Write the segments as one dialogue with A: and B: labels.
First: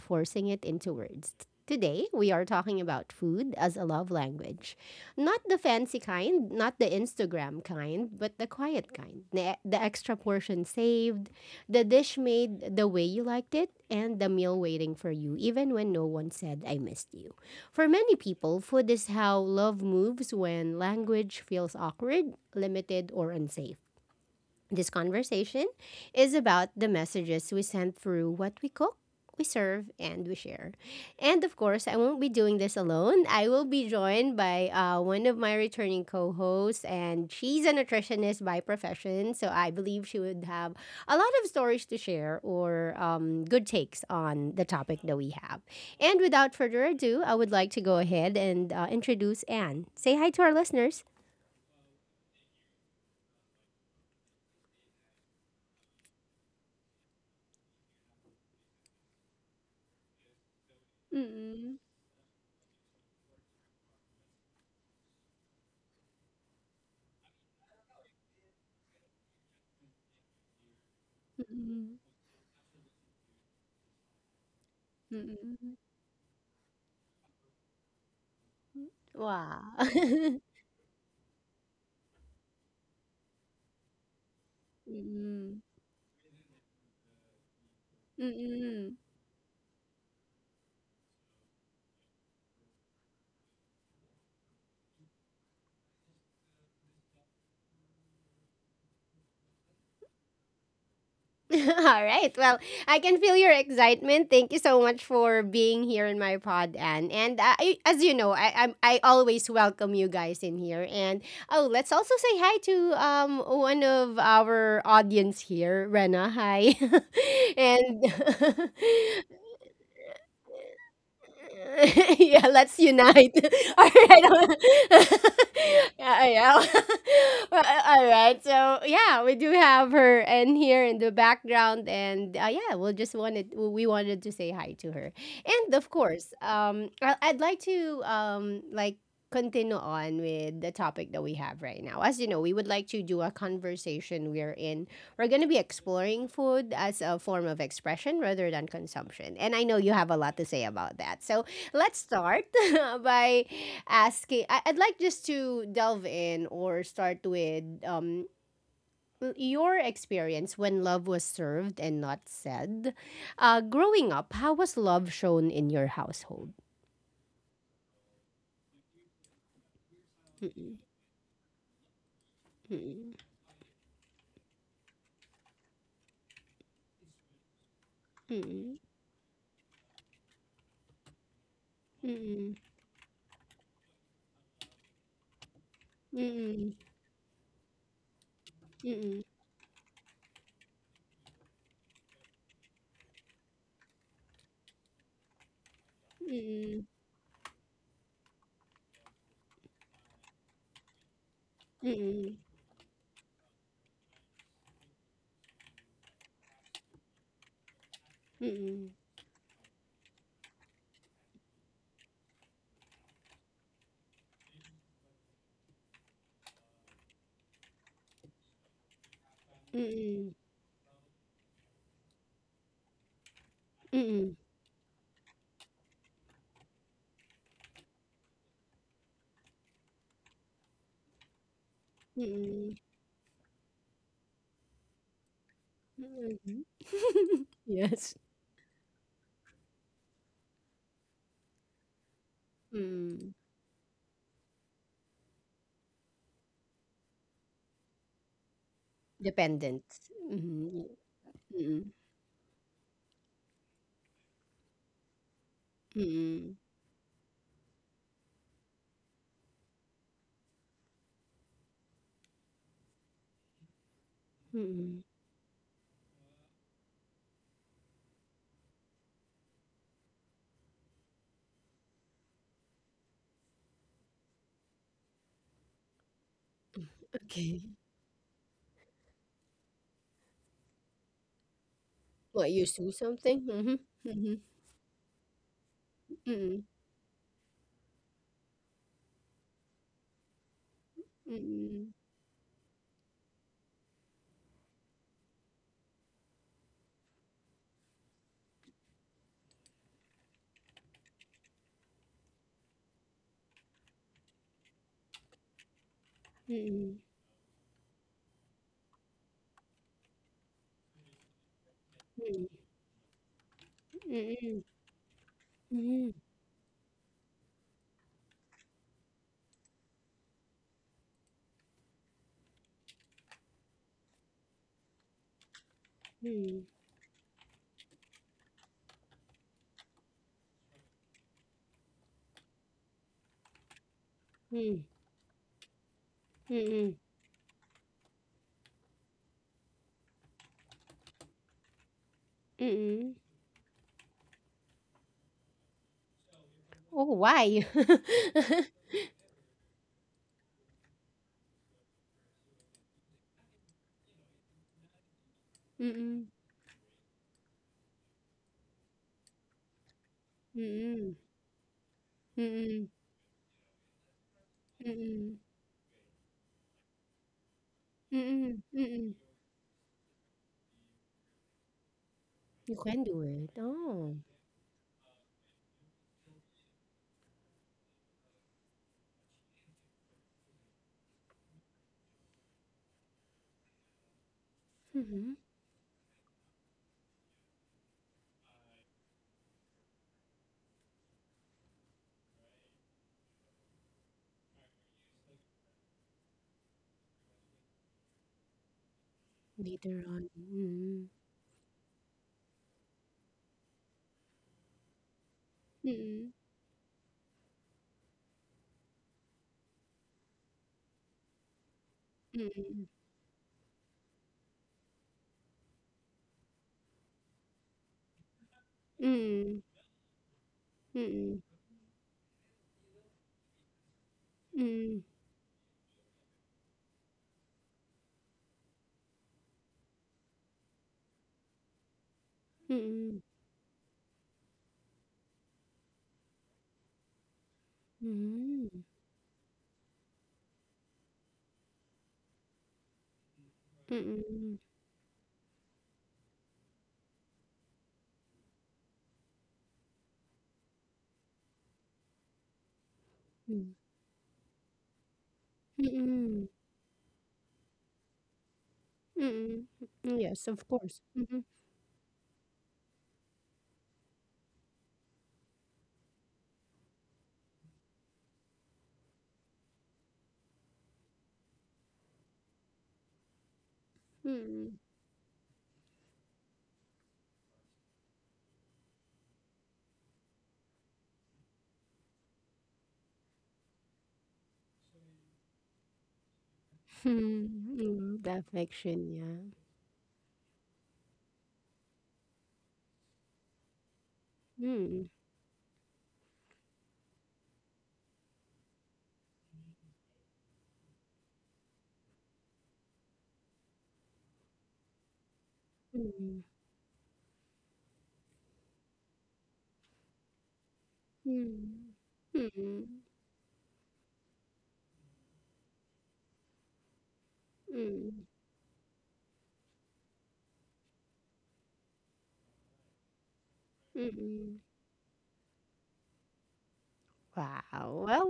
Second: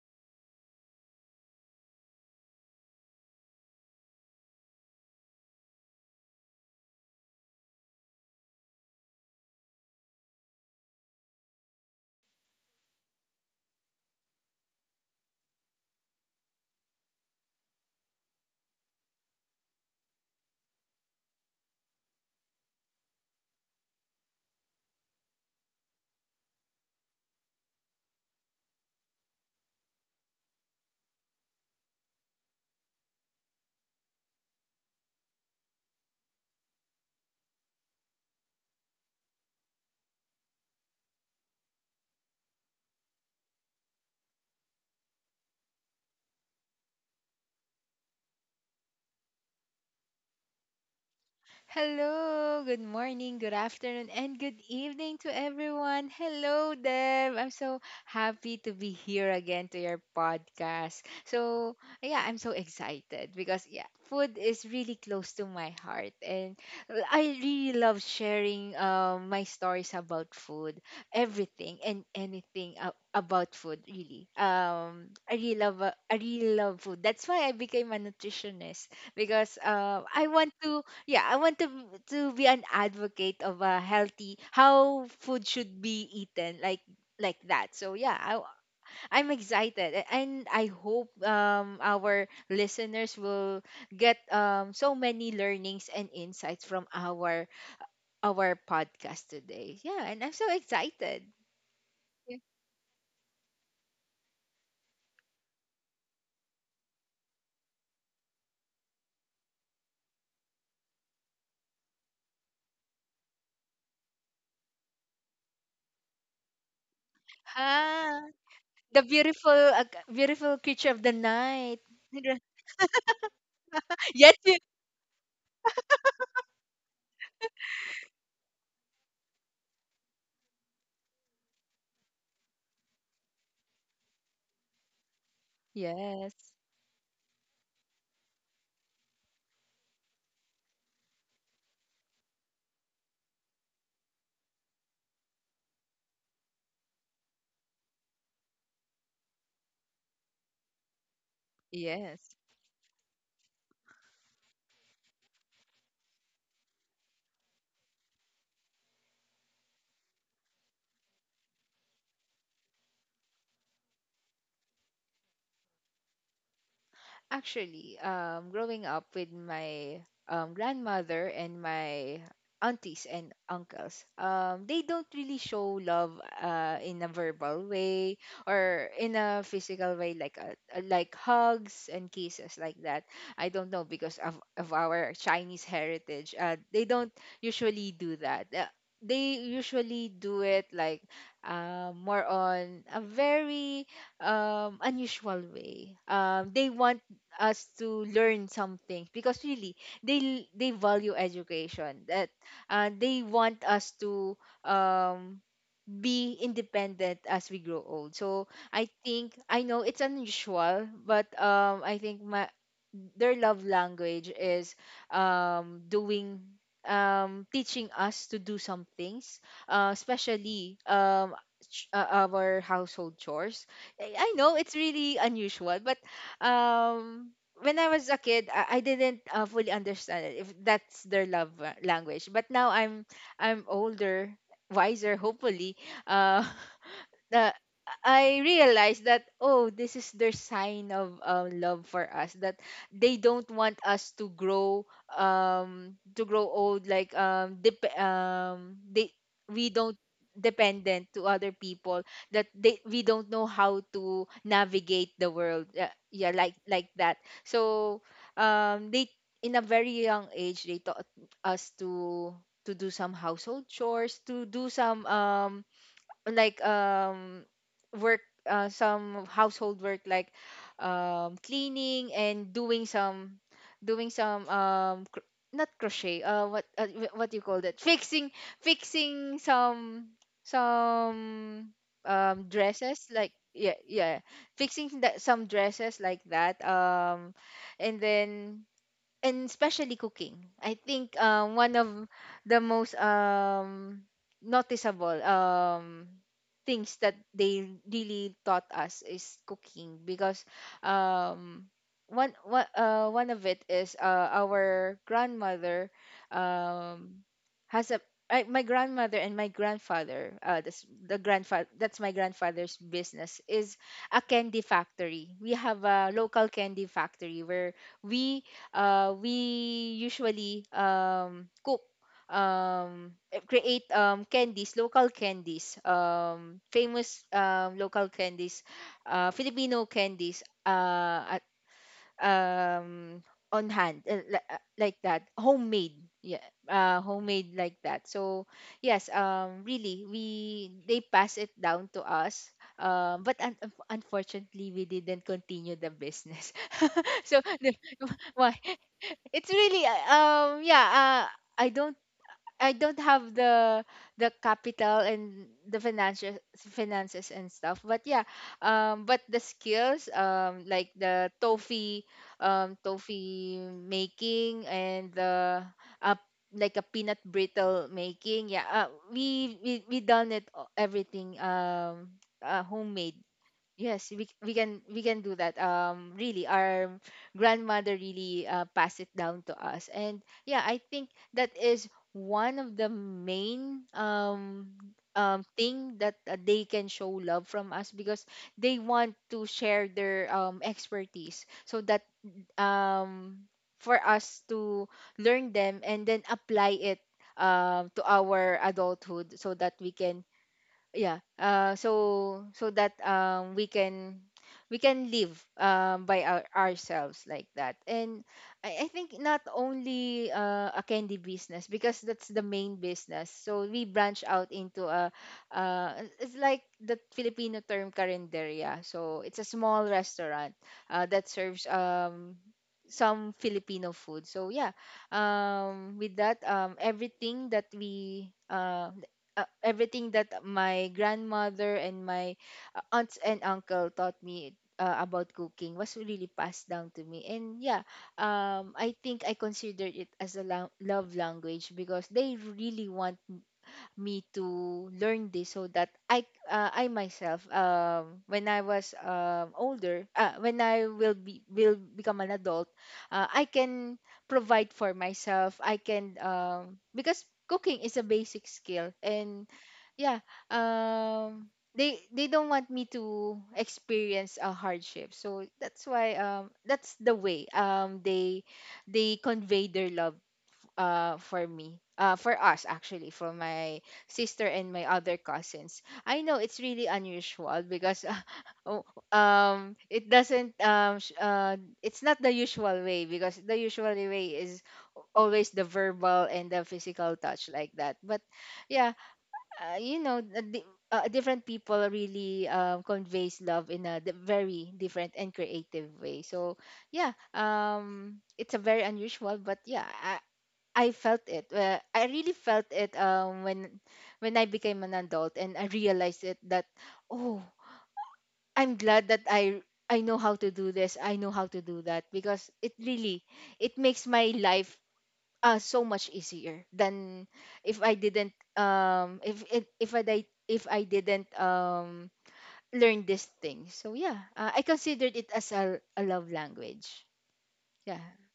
A: forcing it into words. Today, we are talking about food as a love language. Not the fancy kind, not the Instagram kind, but the quiet kind. The extra portion saved, the dish made the way you liked it, and the meal waiting for you, even when no one said, I missed you. For many people, food is how love moves when language feels awkward, limited, or unsafe. This conversation is about the messages we send through what we cook, we serve, and we share. And of course, I won't be doing this alone. I will be joined by one of my returning co hosts, and she's a nutritionist by profession. So I believe she would have a lot of stories to share or good takes on the topic that we have. And without further ado, I would like to go ahead and introduce Anne. Say hi to our listeners.
B: Hello, good morning, good afternoon, and good evening to everyone. Hello, Deb. I'm so happy to be here again to your podcast. So, yeah, I'm so excited because, yeah, food is really close to my heart. And I really love sharing my stories about food, everything and anything about food, really. I really love, I really love food. That's why I became a nutritionist because
A: Wow.
B: I want to yeah, I want to be an advocate of a healthy how food
A: Mm-mm.
B: should be eaten like that. So yeah,
A: Mm-mm.
B: I'm excited and I hope our listeners will get so many learnings and insights from our podcast today. Yeah, and I'm so excited.
A: All right.
B: Yeah.
A: Well, I can feel your excitement. Thank you so much for being here in my pod, Anne. And I, as you know, I always welcome you guys in here. And oh, let's also say hi to one of our audience here, Rena. Hi, and
B: Ah, the beautiful beautiful creature of the night.
A: yeah, let's unite. All
B: Yes.
A: right. Yeah, yeah. Well, all right. So, yeah, we do have her in here in the background and yeah, we wanted to say hi to her. And of course,
B: Yes.
A: I'd like to like continue on with the topic that we have right now. As you know, we would like to do a conversation we're in. We're going to be exploring food as a form of expression rather than consumption. And I know you have a lot to say about that. So, let's
B: Yes.
A: start by asking. I'd like just to delve in or start with your experience when love was served and not said. Growing up, how was love shown in your household?
B: Actually, growing up with my grandmother and my aunties and uncles, they don't really show love in a verbal way
A: Mm-mm,
B: or in a physical way, like hugs and kisses
A: mm-mm,
B: like that. I don't know because of our Chinese heritage. They don't usually do that.
A: mm-mm,
B: They usually do it like more on a very unusual way. They
A: mm-mm,
B: want us to learn something because really they value
A: mm-mm,
B: education. That
A: mm-mm,
B: They want us to um be independent as we grow old. So
A: mm-mm, mm-mm,
B: I
A: mm-mm,
B: think, I know it's unusual, but I think my their love language is doing teaching us to do some things, especially our household chores.
A: mm-mm,
B: I
A: mm-mm,
B: know it's really unusual, but um when I was a kid, I didn't fully understand it, if that's their love language. But now
A: mm-mm,
B: I'm older, wiser, hopefully. Uh,
A: mm-mm.
B: the
A: Yes.
B: I realized that, oh, this is their sign of love for us, that they
A: Mm.
B: don't want us to grow old like they we
A: Dependent.
B: don't
A: Mm-hmm.
B: dependent to other people, that they we don't know how to navigate the world, yeah, yeah,
A: Mm-mm.
B: like that. So they in a very young age they taught us to do some household chores, to do some
A: Mm,
B: like um work, some household work, like cleaning and doing some not crochet, what do you call
A: okay.
B: that, fixing fixing some
A: What, you saw
B: dresses, like,
A: something?
B: yeah,
A: Mhm,
B: yeah,
A: mhm,
B: fixing that some dresses like that.
A: mm,
B: And then, and especially cooking. I think one of the most noticeable things that they really taught us is cooking, because um, one of it is, our grandmother
A: mm,
B: um, has a my grandmother and my grandfather, that's my
A: mm,
B: grandfather's business, is a candy
A: mm,
B: factory. We have a
A: mm,
B: local candy factory where we we usually cook, create candies, local candies,
A: mm,
B: famous local candies, Filipino candies, um, on hand,
A: mm,
B: like that, homemade, yeah,
A: mm, mm,
B: homemade like that. So yes, really we they pass it down to us.
A: mm.
B: But un- unfortunately we didn't continue the business.
A: Oh,
B: So the,
A: why?
B: it's really yeah uh I don't I don't have the capital and the
A: Mm,
B: financial finances and stuff, but yeah, but the skills, like
A: mm,
B: the toffee,
A: mm,
B: toffee making, and
A: mm,
B: the uh, like a peanut brittle making, yeah,
A: mm, mm.
B: we done it, everything,
A: You can
B: homemade.
A: do it.
B: Yes,
A: Oh.
B: we can, we can do that. Really, our grandmother really passed it down to us, and yeah, I think that is one of the main
A: Mm-hmm.
B: thing that they can show love from us, because they want to share their expertise, so that um for us to learn them and then apply it to our adulthood, so that we
A: Later
B: can
A: on. Mm,
B: yeah so that we can live by
A: mm,
B: ourselves like that. And I think not only a candy business, because that's the main
A: mm,
B: business, so we branch out into a uh, it's like the Filipino term carinderia, so it's a
A: mm,
B: small restaurant that
A: mm,
B: serves some Filipino food. So yeah,
A: mm,
B: with that, everything that my grandmother and my aunts
A: mm,
B: and uncle taught me about cooking was really passed down to me. And yeah,
A: mm,
B: I think I consider it as a love language, because they really want
A: mm,
B: me to
A: mm,
B: learn this, so that I myself when I was older, when I will be will become an adult, I can provide for myself. I
A: mm,
B: can
A: mm.
B: because cooking is a basic skill. And
A: Mm,
B: yeah,
A: mm, yes, of course. Mm-hmm.
B: um they don't want me to experience a hardship. So that's why that's the way they convey their love for me, for us, actually, for my sister and my
A: Mm,
B: other cousins. I know it's really unusual because, oh, it doesn't it's not the usual way, because the usual way is always the verbal and the physical touch like that. But
A: mm, the
B: yeah,
A: affection, yeah.
B: you know different people really conveys love in a very different
A: Mm,
B: and creative way. So yeah, it's a very unusual, but yeah, I felt it. I really felt it when I became an adult and I realized it,
A: mm,
B: that oh, I'm glad that I know how to do this, I know how to do
A: mm,
B: that, because it
A: mm,
B: really it makes my life so much easier than if I
A: mm,
B: didn't if it if I di- if I didn't learn this thing. So yeah, I
A: mm.
B: considered it as a love language. Yeah.
A: Wow. Well,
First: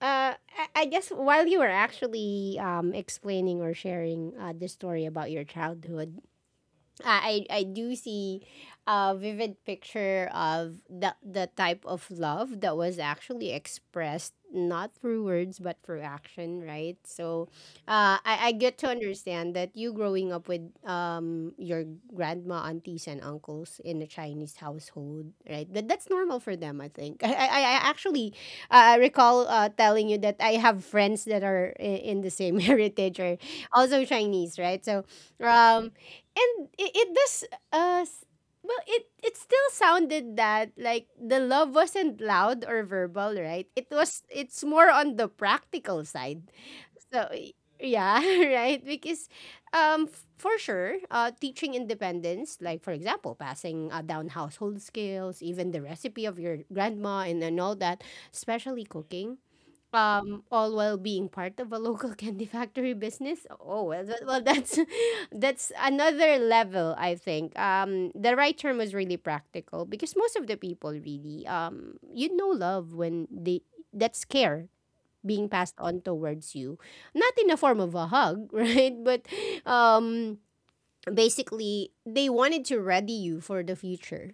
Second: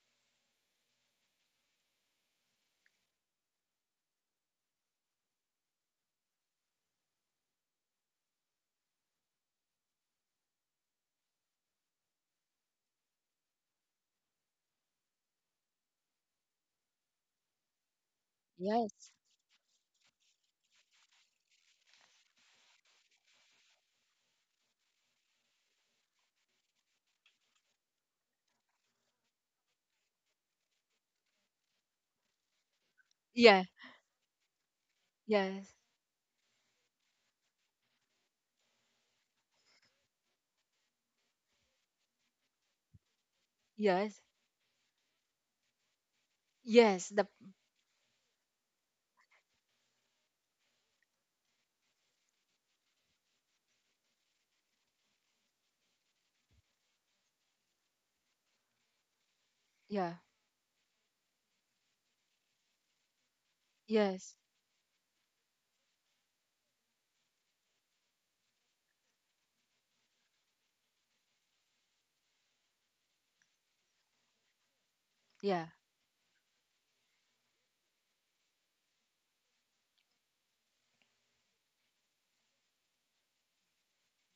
A: uh, I, I guess while you were actually explaining or sharing the story about your childhood, I do see a vivid picture of the type of love that was actually expressed not through words but through action, right? So, I get to
B: Yes.
A: understand that you growing up with your grandma, aunties, and uncles in a Chinese household, right? That that's normal for them, I think. I actually I recall telling you that I have friends that are in the same heritage or
B: Yeah.
A: also Chinese, right? So,
B: Yes.
A: um and it does uh s- well it still sounded that like the love wasn't loud or verbal, right? it
B: Yes.
A: was it's more on the practical side,
B: Yes. The
A: so yeah. Right? Because for sure teaching independence, like for example, passing down household skills, even the recipe of your grandma and all that, especially cooking,
B: yeah.
A: all while being part of a local candy factory business. Oh well,
B: Yes.
A: well, that's that's another level. I think the right term was really practical, because most of the people really um, you know, love when they that's care being
B: Yeah.
A: passed on towards you not in the form of a hug, right? But um basically they wanted to ready you for the future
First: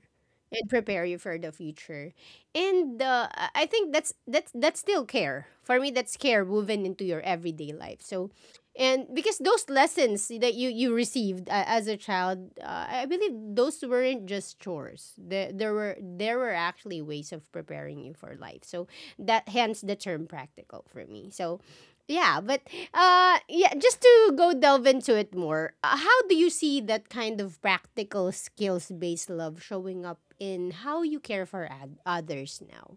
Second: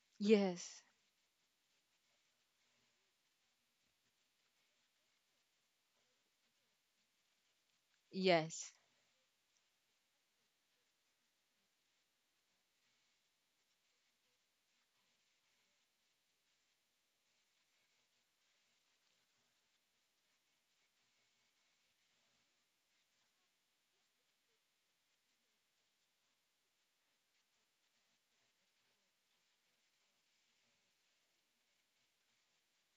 A: and
B: Yes.
A: prepare you for the future, and I think that's that's still care for me. That's care woven into your everyday life. So
B: Yes.
A: and because those lessons that you received as a child, I believe those weren't just chores. There were actually ways of preparing you for life, so that, hence the term practical for me. So yeah, but yeah, just to go delve into it more, how do you see that kind of practical skills based love showing up in how you care for others now?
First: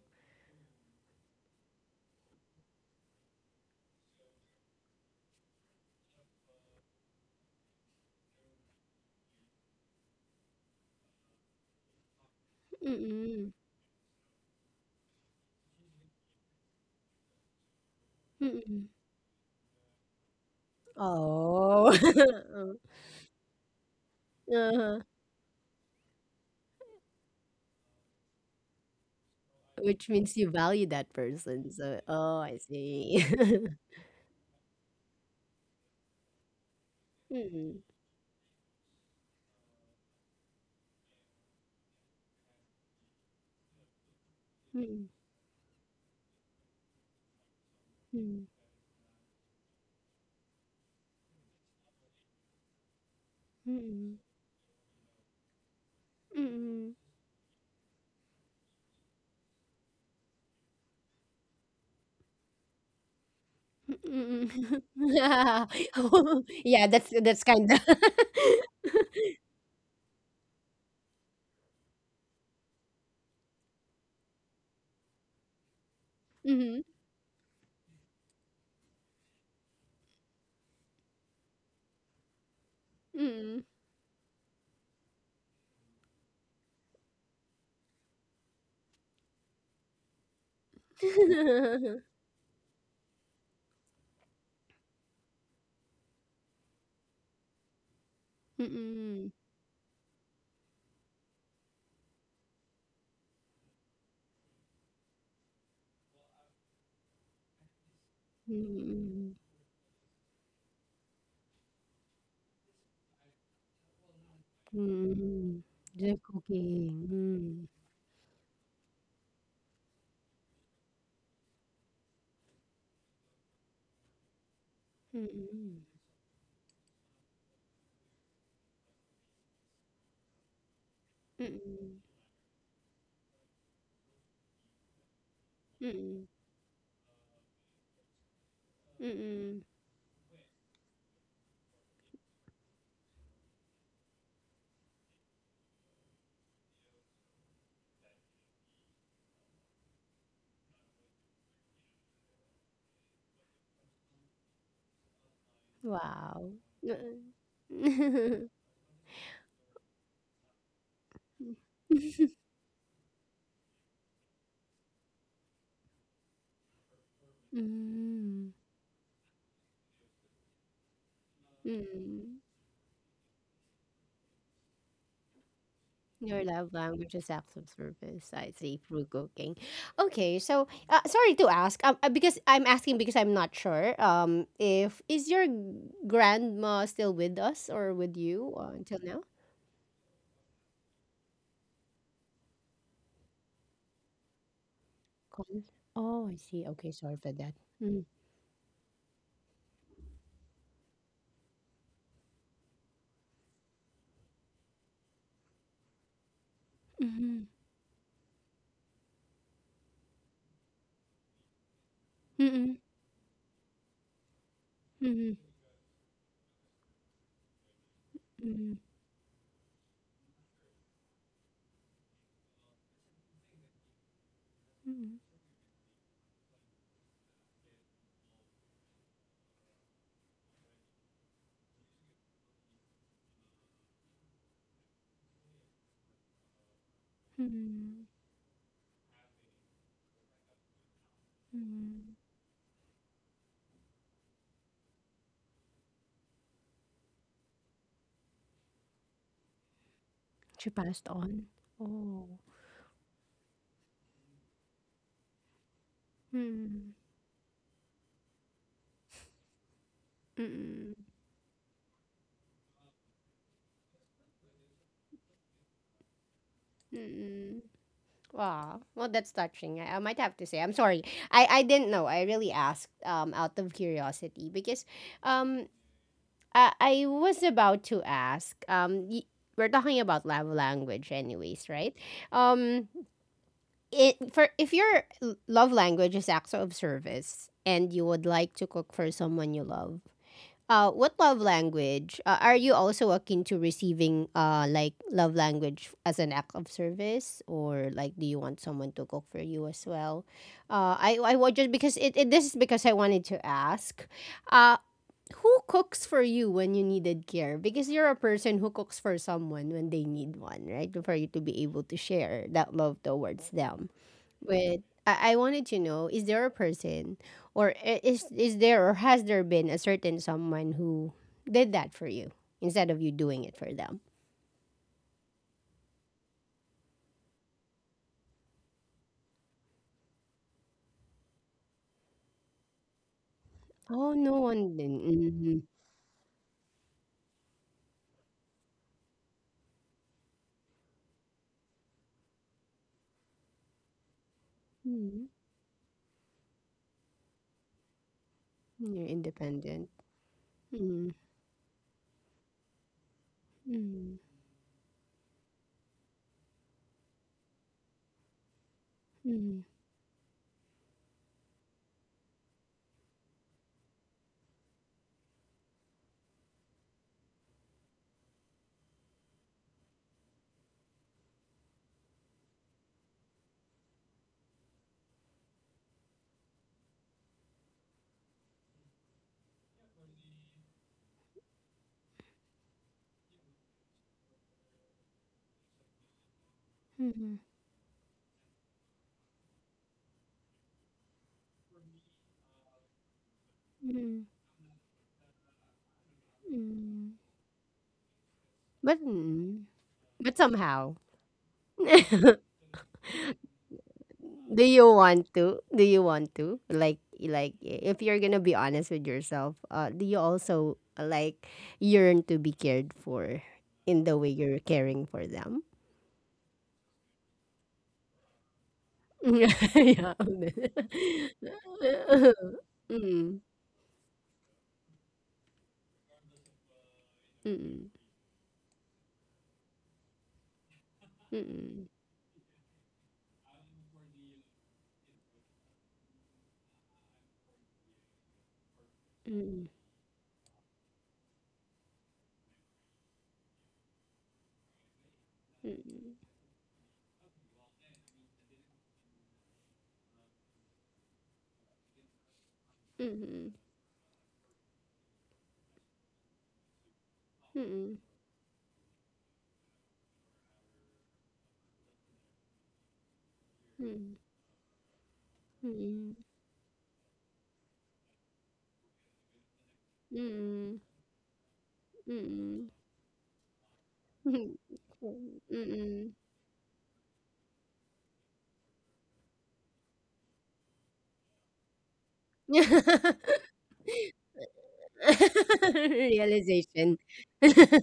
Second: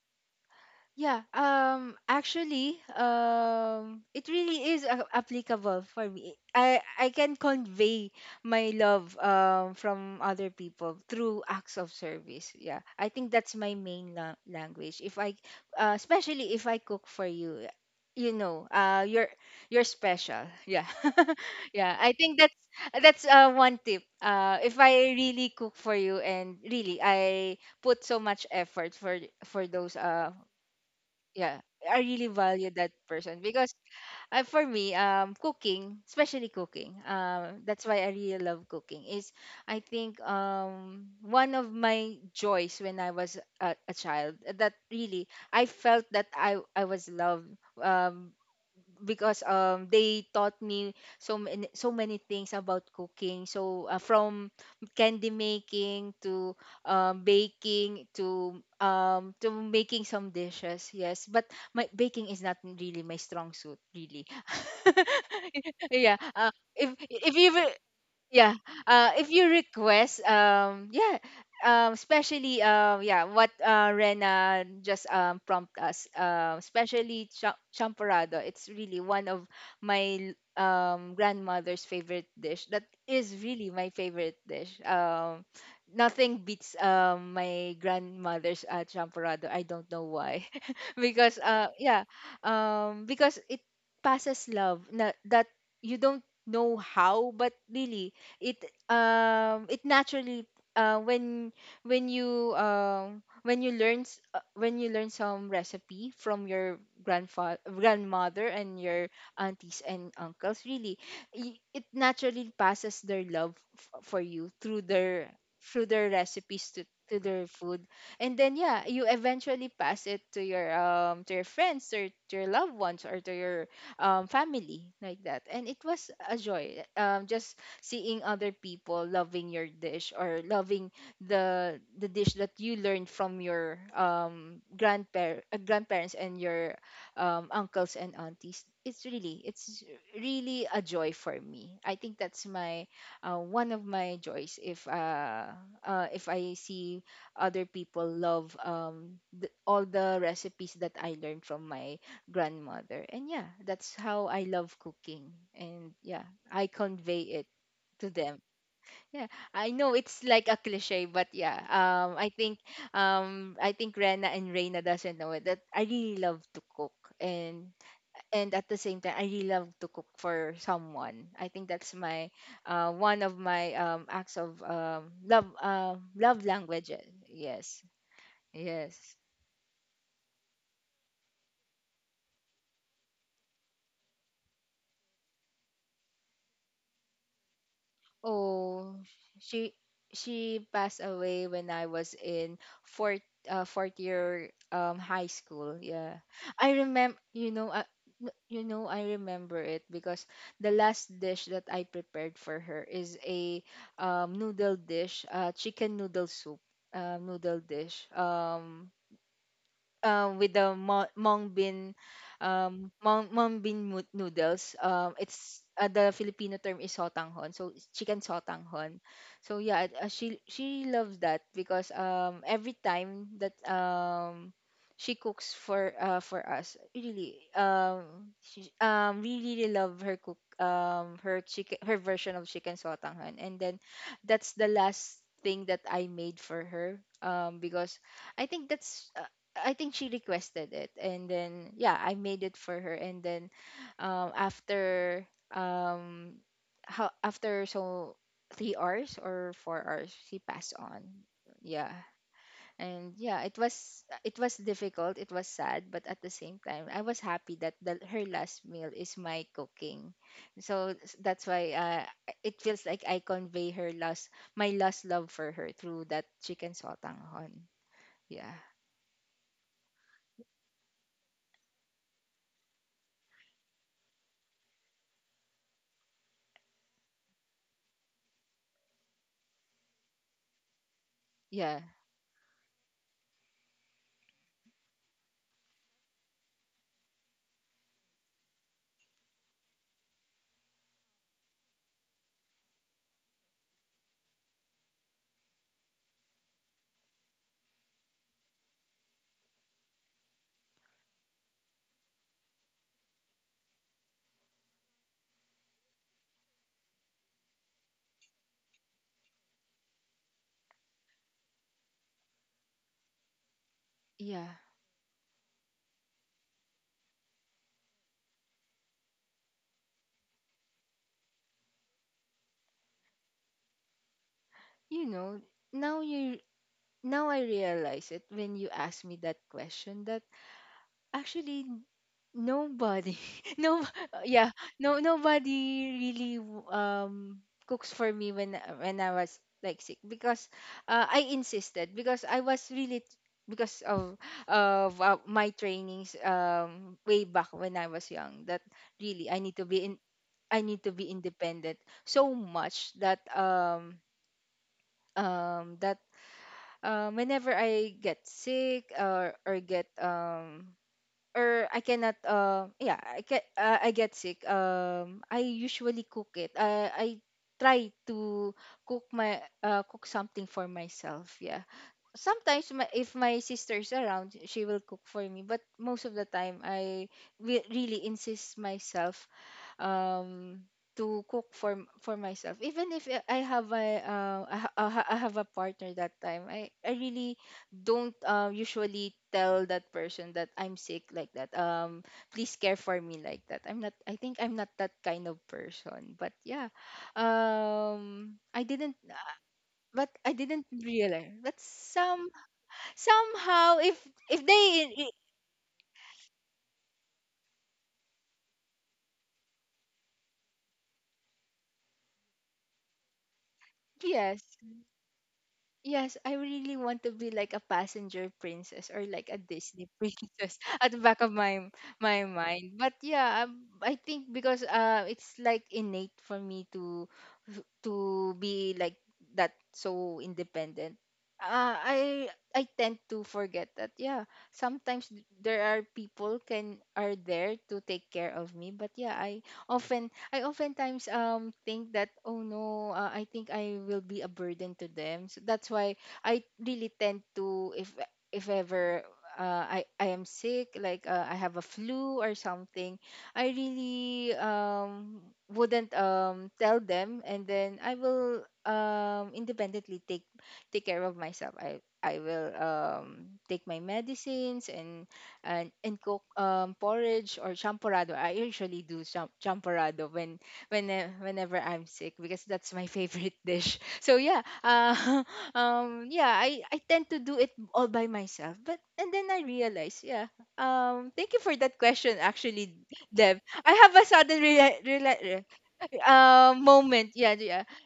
B: Yeah, actually it really is applicable for me. I can convey my love from other people through acts of service. Yeah. I think
A: Mm-mm.
B: that's my main language. If I especially if I cook for you, you know,
A: Mm-mm.
B: you're special. Yeah.
A: Oh,
B: Yeah, I think that's one tip. If
A: uh-huh.
B: I really cook for you and really I put so much effort for those
A: Which means you value that
B: yeah,
A: person.
B: I
A: So,
B: really
A: oh, I
B: value that
A: see.
B: person, because for me cooking, especially cooking,
A: Mm-mm.
B: that's why I really love cooking is I think one of my joys when I was a child, that
A: Mm-mm.
B: really I felt that I was loved, um because they taught me so many so many things about cooking.
A: Mm-mm.
B: So
A: Mm-mm.
B: from candy making to
A: Mm-mm.
B: baking, to making some dishes. Yes, but my baking is not really my strong suit, really.
A: Mm-mm.
B: Yeah,
A: Yeah,
B: if
A: that's
B: you
A: kind
B: will
A: of.
B: yeah, if you request yeah, especially, yeah, what Rena just prompt us, especially champorado, it's really one of my grandmother's favorite dish, that is
A: Mm-hmm.
B: really my favorite dish. Nothing beats my grandmother's champorado, I don't know why. Because yeah, because it passes love that you don't know how, but really it
A: Mm,
B: it naturally uh when when you when you when you learn some recipe from your grandfather grandmother and your
A: mm,
B: aunties and uncles, really it naturally passes their love for you
A: mm,
B: through
A: the
B: their recipes,
A: cooking,
B: to their
A: mm,
B: food. And then yeah, you eventually pass it to your friends, or to your loved ones, or to your family like that. And it
A: mm,
B: was a joy, just seeing other people loving your dish, or loving
A: mm,
B: the dish that you learned from your grandparents
A: mm,
B: and your uncles and aunties. It's really
A: mm.
B: it's really a joy for me. I think that's my one of my joys, if I see other people love all the recipes that I learned from my grandmother. And yeah, that's how I love cooking. And yeah,
A: Wow.
B: I
A: Mm.
B: convey it to them. Yeah, I know it's like a cliche, but yeah, I think Rena and Reina doesn't know it that I really love to cook,
A: Mm,
B: and at the same time, I really love to cook for someone. I think that's my,
A: mm.
B: one of my acts of love,
A: Your
B: love
A: love
B: languages.
A: language is acts of
B: Yes,
A: service. I see,
B: yes.
A: through cooking. Okay, so sorry to ask, because I'm asking because I'm not sure. If is your grandma still with us or with you until
B: Oh,
A: now?
B: she she passed away when I was in fourth fourth year high
A: Con,
B: school. Yeah,
A: oh, I see.
B: I
A: Okay, sorry
B: remember.
A: for that.
B: You know,
A: Mm.
B: you know, I remember it because the last dish that I prepared for her is a noodle dish, chicken noodle soup,
A: Mhm.
B: noodle dish. With the mung bean
A: Mm.
B: mung bean noodles.
A: Mhm.
B: It's the Filipino term is sotanghon, so it's chicken
A: Mhm.
B: sotanghon. So yeah, she loves that because every time that
A: Mhm.
B: she cooks for us, really, she we really love her cook, her chicken, her version of chicken sotanghon. And then that's the last thing that I made for her, because
A: Mhm.
B: I think that's I think she requested it, and then yeah, I
A: Mhm.
B: made it for her. And then after um, how after so 3 hours or 4 hours, she
A: She
B: passed
A: passed
B: on.
A: on?
B: Yeah,
A: Oh.
B: and yeah, it was difficult. It was sad, but at the same time,
A: Mm.
B: I was happy that her last meal is my cooking.
A: Mm.
B: So that's why it feels like I convey her last my last love for her through that chicken
A: Mm.
B: sotanghon. Yeah,
A: Wow. Well, that's touching. I might have to say. I'm sorry. I didn't know. I really asked out of curiosity because um I was about to ask we're talking about love language anyways,
B: yeah,
A: right? Um it for if your love language is acts of service and you would like to cook for someone you love what love language are you also akin to receiving? Uh, like love language as an act of service, or like, do you want someone to cook for you as well? I would just because it this is because I wanted to ask uh who cooks for you when you needed care? Because you're a person who cooks for someone when they need one, right? For you to be able to share that love towards them.
B: yeah.
A: But I wanted to know, is there a person or is there or has there been a certain someone who did that for you instead of you doing it for them?
B: you know, now you Now I realize it, when you ask me that question, that actually, nobody no,
A: Oh, no
B: yeah,
A: one did.
B: no,
A: Mm-hmm.
B: nobody really cooks for me when when I was, like, sick. Because I insisted, because I was really because of
A: Mm-hmm.
B: my trainings way back when I was young, that
A: You're
B: really I need to be
A: independent.
B: in I need to be
A: Mm-hmm.
B: independent so much that
A: Mm-hmm.
B: that whenever I get sick or get or I cannot yeah, I get sick, I usually cook it. I try to cook my cook something for myself. Yeah, sometimes my, if my sister's around, she will cook for me, but most of the time I really insist myself um to cook for for myself. Even if I have a I, I have a partner that time, I
A: Mm-hmm.
B: really don't usually tell that person that I'm sick like that, please care for me like that. I'm not, I
A: Mm-hmm.
B: think I'm not that kind of person. But yeah, I didn't,
A: But mm,
B: but
A: but
B: I didn't
A: somehow.
B: realize. But somehow, if
A: Do you
B: they I-
A: want to? Do you want to? Like if you're gonna be honest with yourself, do you also like yearn to be cared for in the way
B: yes.
A: you're caring for them?
B: Yes, I really want to be like a passenger princess or like a
A: Yeah.
B: Disney princess at the back of my my mind. But
A: Mm,
B: yeah, I think because it's like innate for me
A: mm, mm,
B: to be like that, so independent.
A: mm, mm,
B: I tend to forget that. Yeah, sometimes there are people can are there to take care of me, but yeah, I oftentimes think that, oh no, I think I will be a burden to them. So that's why I really tend to, if ever, I am sick, like, I have a flu or something, I
A: mm,
B: really wouldn't tell them, and
A: mm,
B: then
A: mm,
B: I
A: mm,
B: will independently take take care of myself. I will take my
A: mm,
B: medicines and and
A: mm,
B: cook porridge or champorado. I usually do champorado when whenever I'm sick, because that's my favorite dish. So yeah,
A: mm, mm, mm.
B: yeah, I tend to do it all by myself. But and then I realize, yeah, thank you for that question. Actually,
A: Mm.
B: Deb, I have a sudden reali reali- re-
A: Realization.
B: moment. Yeah, yeah.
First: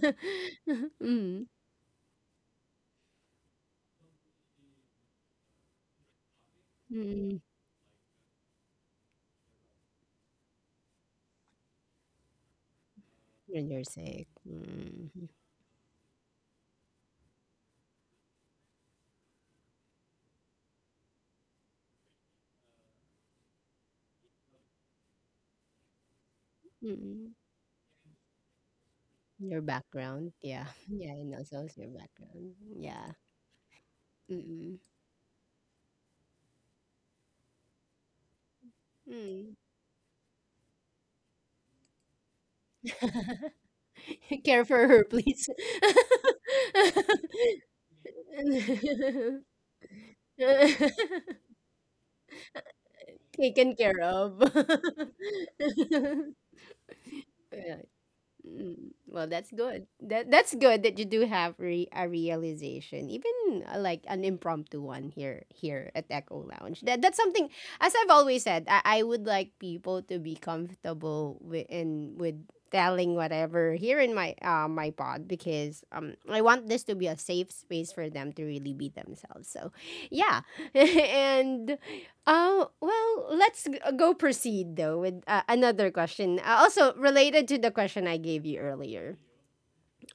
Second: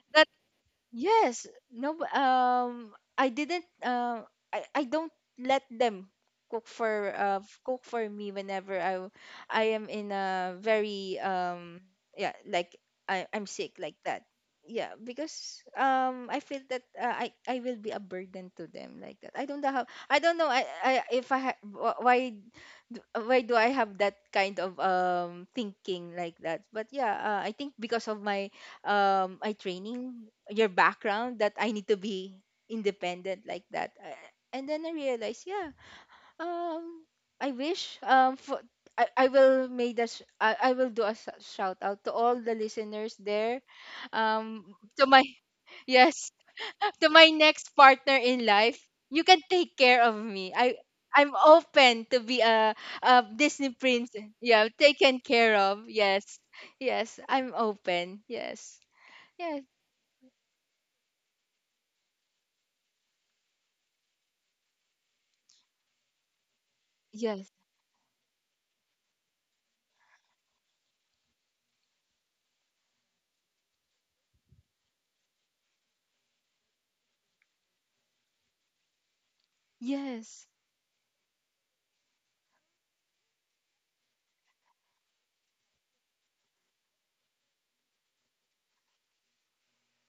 B: Yes. No. Um. I didn't. I don't let them cook for.
A: Mm, mm,
B: Cook for me, whenever I am in a very. Yeah. Like I'm
A: when
B: sick
A: you're
B: like
A: sick.
B: that. Yeah.
A: Mm,
B: Because. I feel that. I will be a burden to them, like that. I don't know how. I don't know. I. I. If I. Why. Why do I have that kind of, um, thinking like that? But yeah,
A: mm,
B: I think because of my I
A: your background.
B: training
A: Yeah.
B: your
A: Yeah, and
B: background, that
A: also
B: I
A: your
B: need to be
A: background. Yeah.
B: independent like that. And
A: Mm,
B: then I realized, yeah, um, I wish, um, for, I
A: mm.
B: will made a I will do a shout out to all the listeners there,
A: Care
B: um
A: for her,
B: to my,
A: please.
B: yes, to my next partner in life. You can take care of me. I'm open to be a Disney
A: Taken care
B: princess.
A: of.
B: Yeah, taken care of. Yes, yes, I'm
A: Yeah.
B: open. Yes.
A: Mm, well, that's
B: Yes,
A: good. That that's good that you do have a realization, even like an impromptu one here here at Echo Lounge. That that's something.
B: Yes.
A: As I've always said, I would like people to be comfortable with in with telling whatever here in my my pod, because I want this to be a safe space for them to really be themselves. So yeah,
B: Yes.
A: and oh, well, let's go proceed though with another question. Also related to the question I gave you earlier.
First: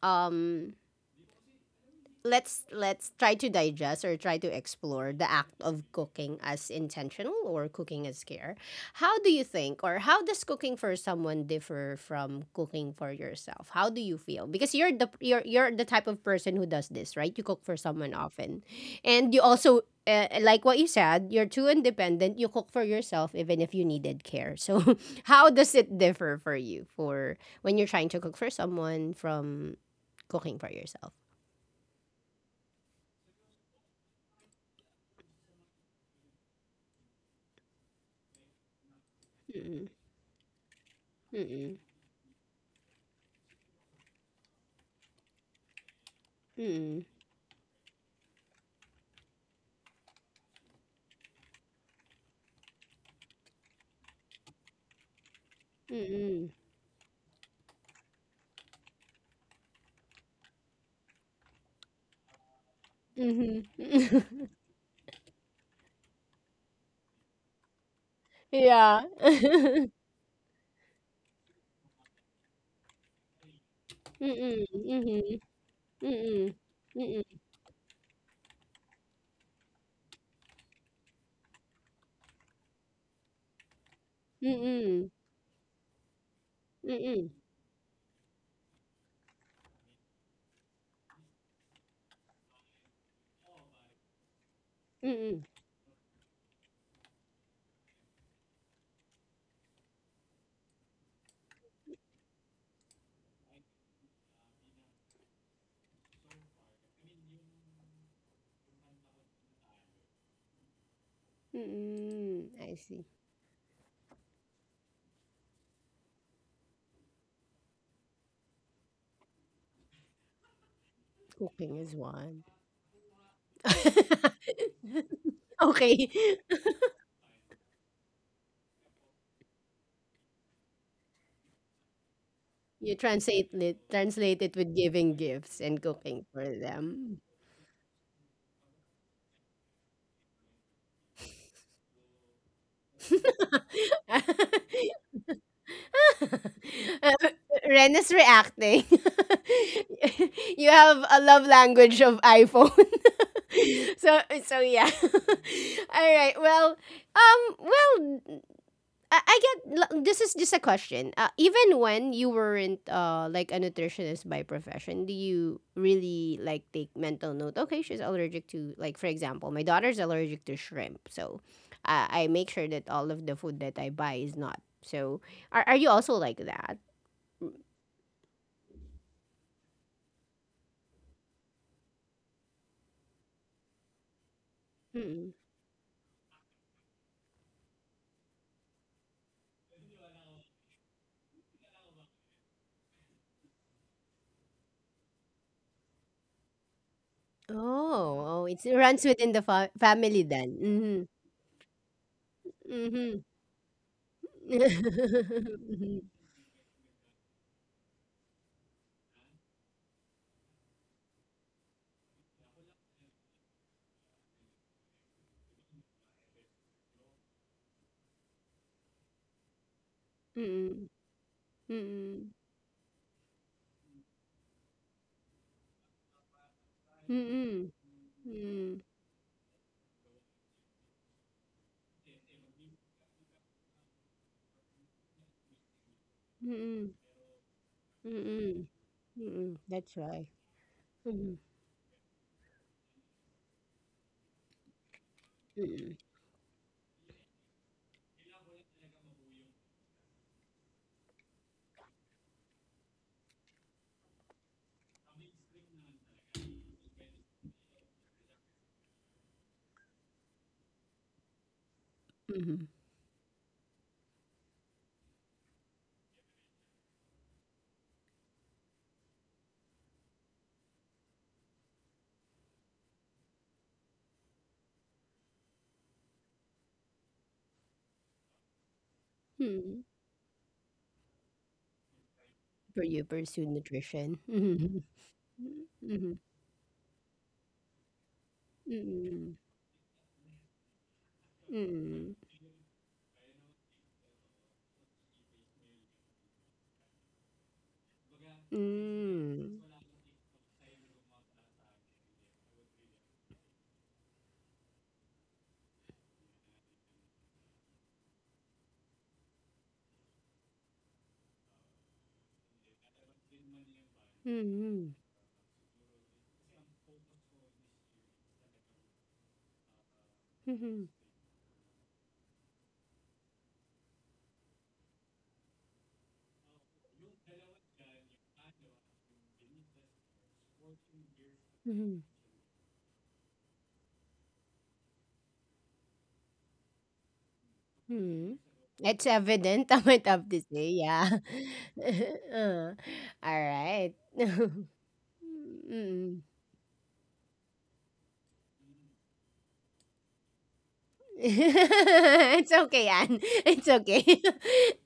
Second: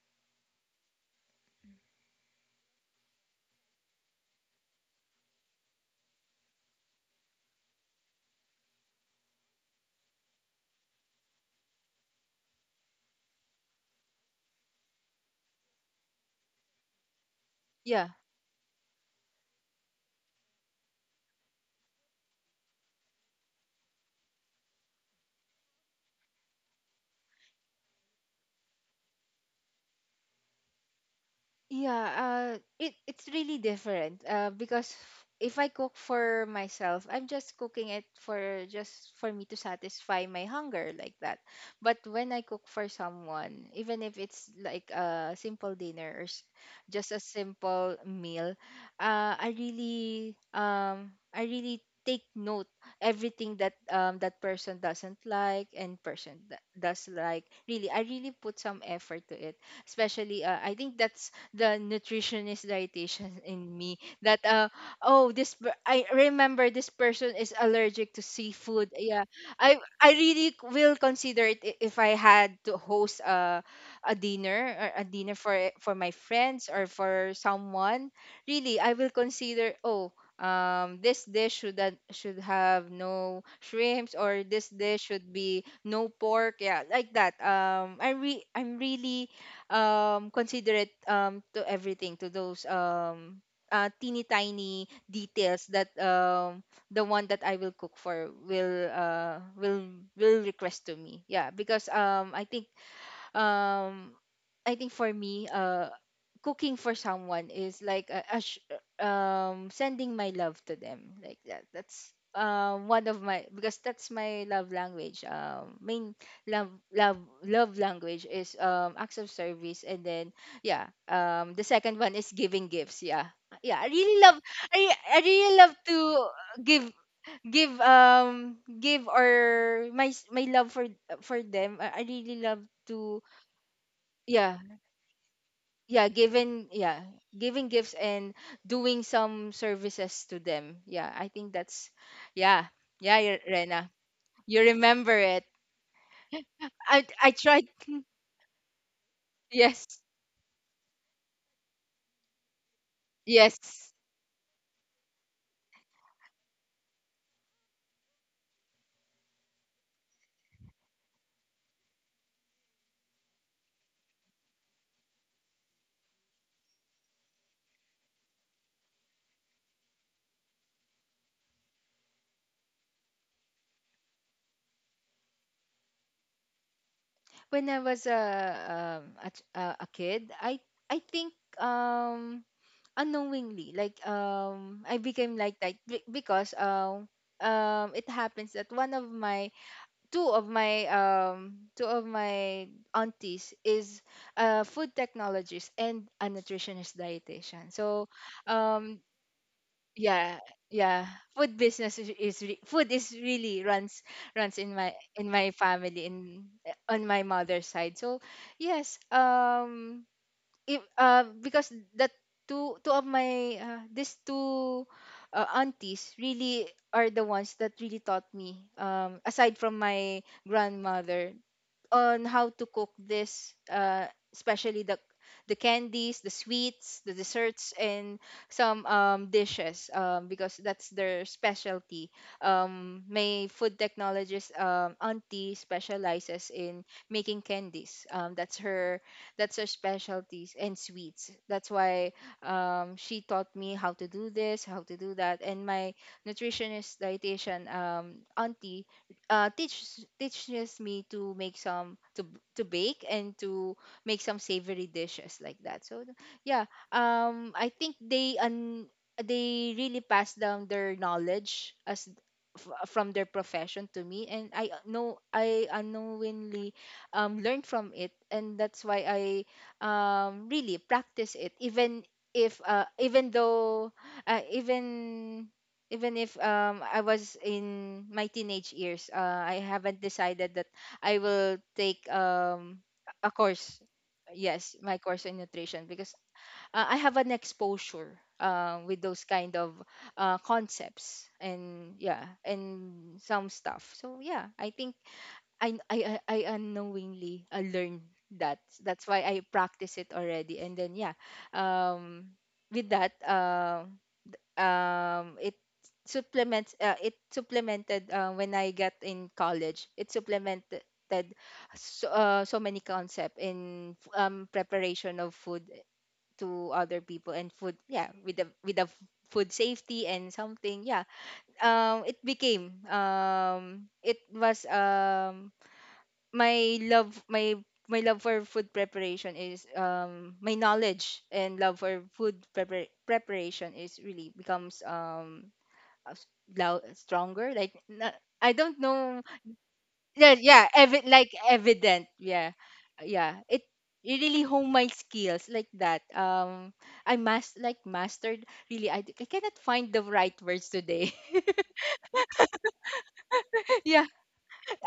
A: Um let's try to digest or try to explore the act of cooking as intentional or cooking as care. How do you think or how does cooking for someone differ from cooking for yourself? How do you feel? Because you're the you're the type of person who does this, right? You cook for
B: Yeah.
A: someone often. And you also like what you said, you're too independent. You cook for yourself even if you needed care. So, how does it differ for you for when you're trying to cook for someone from cooking for yourself?
B: Yeah, it's really different. Because if I cook for myself, I'm just cooking it for just for me to satisfy my hunger, like that.
A: Mm-mm,
B: But when I cook for someone, even if it's like a simple dinner or
A: mm-mm,
B: just a simple meal, I really take note everything that that person doesn't like, and person
A: mm-mm,
B: that does like. Really, I really put some effort to it. Especially, I think that's the nutritionist dietitian in
A: mhm,
B: me, that oh, this I remember, this person is allergic to seafood.
A: yeah.
B: Yeah. I I really will consider it, if I had to host a
A: Mm-mm,
B: dinner or a dinner
A: mhm,
B: for my
A: mm-mm,
B: friends or for
A: mm-mm,
B: someone. Really, I will consider, oh, this dish should, that should have no shrimps, or this dish
A: mm-mm,
B: should be no pork, yeah, like that.
A: mm-mm,
B: I'm really considerate to everything, to those, teeny tiny
A: mm-mm,
B: details that, the one that I will cook for will, will request to me. Yeah, because, I think, um I think for me, cooking for someone is like a sending my love to them, like that. That's
A: mm-mm. I see.
B: one of my, because that's my love language. Main love language is acts of service. And then yeah, the
A: Cooking is
B: second one is
A: one.
B: giving gifts. Yeah, yeah. I really love, I really love to
A: Okay.
B: give give give or my my love for them. I really love
A: You
B: to,
A: translate
B: yeah.
A: it with giving gifts and
B: Yeah,
A: cooking for
B: giving, yeah,
A: them.
B: giving gifts and doing some services to them. Yeah, I think that's, yeah, yeah. Rena, you remember it. i
A: Uh,
B: i tried.
A: Ren is reacting.
B: Yes,
A: You have a love language of iPhone.
B: yes.
A: So so yeah. All right. Well, well, I get this is just a question. Even when you weren't like a nutritionist by profession, do you really like take mental note? Okay, she's allergic to, like for example, my daughter's allergic to shrimp, so I make sure that all of the food that I buy is not. So are you also like that?
B: When I was a a kid, I think, um unknowingly, like, I
A: Mm.
B: became like that, because, it happens that one of my, two of my, two of my aunties is food technologist and a nutritionist
A: Oh,
B: dietitian. So
A: oh, it's, it
B: um
A: runs within the family
B: yeah,
A: then.
B: yeah,
A: Mhm.
B: food business is, food is
A: Mhm.
B: really runs runs in my
A: Mhm.
B: family, in on my mother's side. So yes, if because that, two, two of my, these two aunties, really are the ones that really taught me, aside from my
A: Mhm.
B: grandmother, on
A: Mhm.
B: how to cook this, especially the candies, the sweets, the
A: Mhm.
B: desserts and
A: Mhm.
B: some dishes, because that's their specialty. Um, my food technologist auntie specializes in
A: Mhm.
B: making candies. That's
A: Mhm.
B: her, that's
A: Mm,
B: her
A: that's right.
B: specialties and sweets.
A: Mhm,
B: That's why, she taught me how to do this, how to do that. And my
A: mm,
B: nutritionist dietitian auntie, teaches me to make some, to to bake and to make some savory dishes, like that. So yeah, I think they they really pass down their knowledge,
A: mhm,
B: from their profession to me. And I know I unknowingly learned from it, and that's why I, really practice it, even if even though even even if I was in my teenage years. Uh, I
A: mm.
B: haven't decided that I will take
A: For you
B: a
A: pursue
B: course.
A: nutrition.
B: Yes,
A: Mhm,
B: my course in nutrition. Because
A: mhm,
B: I have an exposure
A: mm,
B: with those
A: mm,
B: kind of concepts and
A: mm,
B: yeah, and some stuff. So yeah, I think I unknowingly learned that. That's why I practice it already. And then yeah, um, with that, it supplements, it supplemented, when I got in college, it supplemented so, so many concept in
A: mhm, mhm,
B: preparation of food to other people, and food, yeah, with the food safety and something, yeah. It became, it was my love, my love for food preparation is, my knowledge and love for
A: mhm,
B: food preparation is really becomes, loud, stronger, like
A: mhm.
B: I don't
A: It's
B: know.
A: evident, I might have
B: Yeah,
A: to
B: yeah,
A: say, yeah.
B: evident, yeah,
A: Uh,
B: yeah,
A: all right.
B: it really hone my skills like that.
A: Mm.
B: Um, I must, like, mastered, really, I cannot find the right words today.
A: It's okay, Anne. It's okay.
B: Yeah.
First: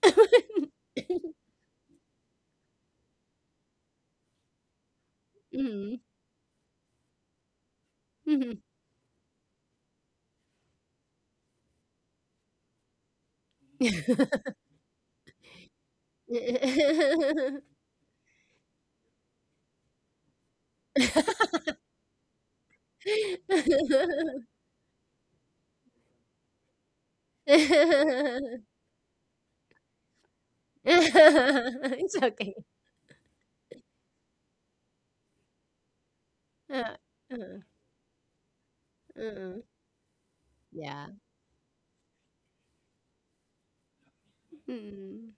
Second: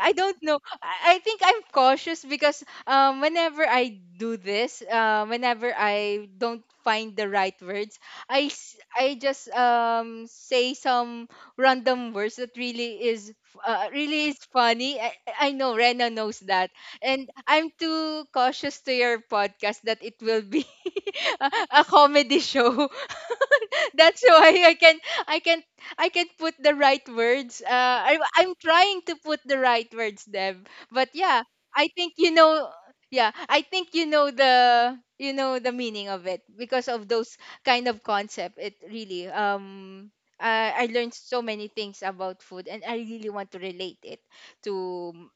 B: I don't know. I think I'm cautious, because whenever I do this, whenever
A: Mm,
B: I don't find the right words,
A: mhm.
B: I just say some random words that really is really is funny. I know Rena knows that, and I'm too cautious to your podcast, that it will be a, a comedy show. That's why I can I can't put the right words. I'm trying to put the right words, Deb. But yeah, I think
A: It's
B: you
A: okay.
B: know. Yeah, I think you know the meaning of it because
A: Uh,
B: of
A: uh,
B: those kind of concept. It really
A: mm,
B: um I, I
A: yeah.
B: learned so many things about food, and I really want to relate it to m-
A: Mm,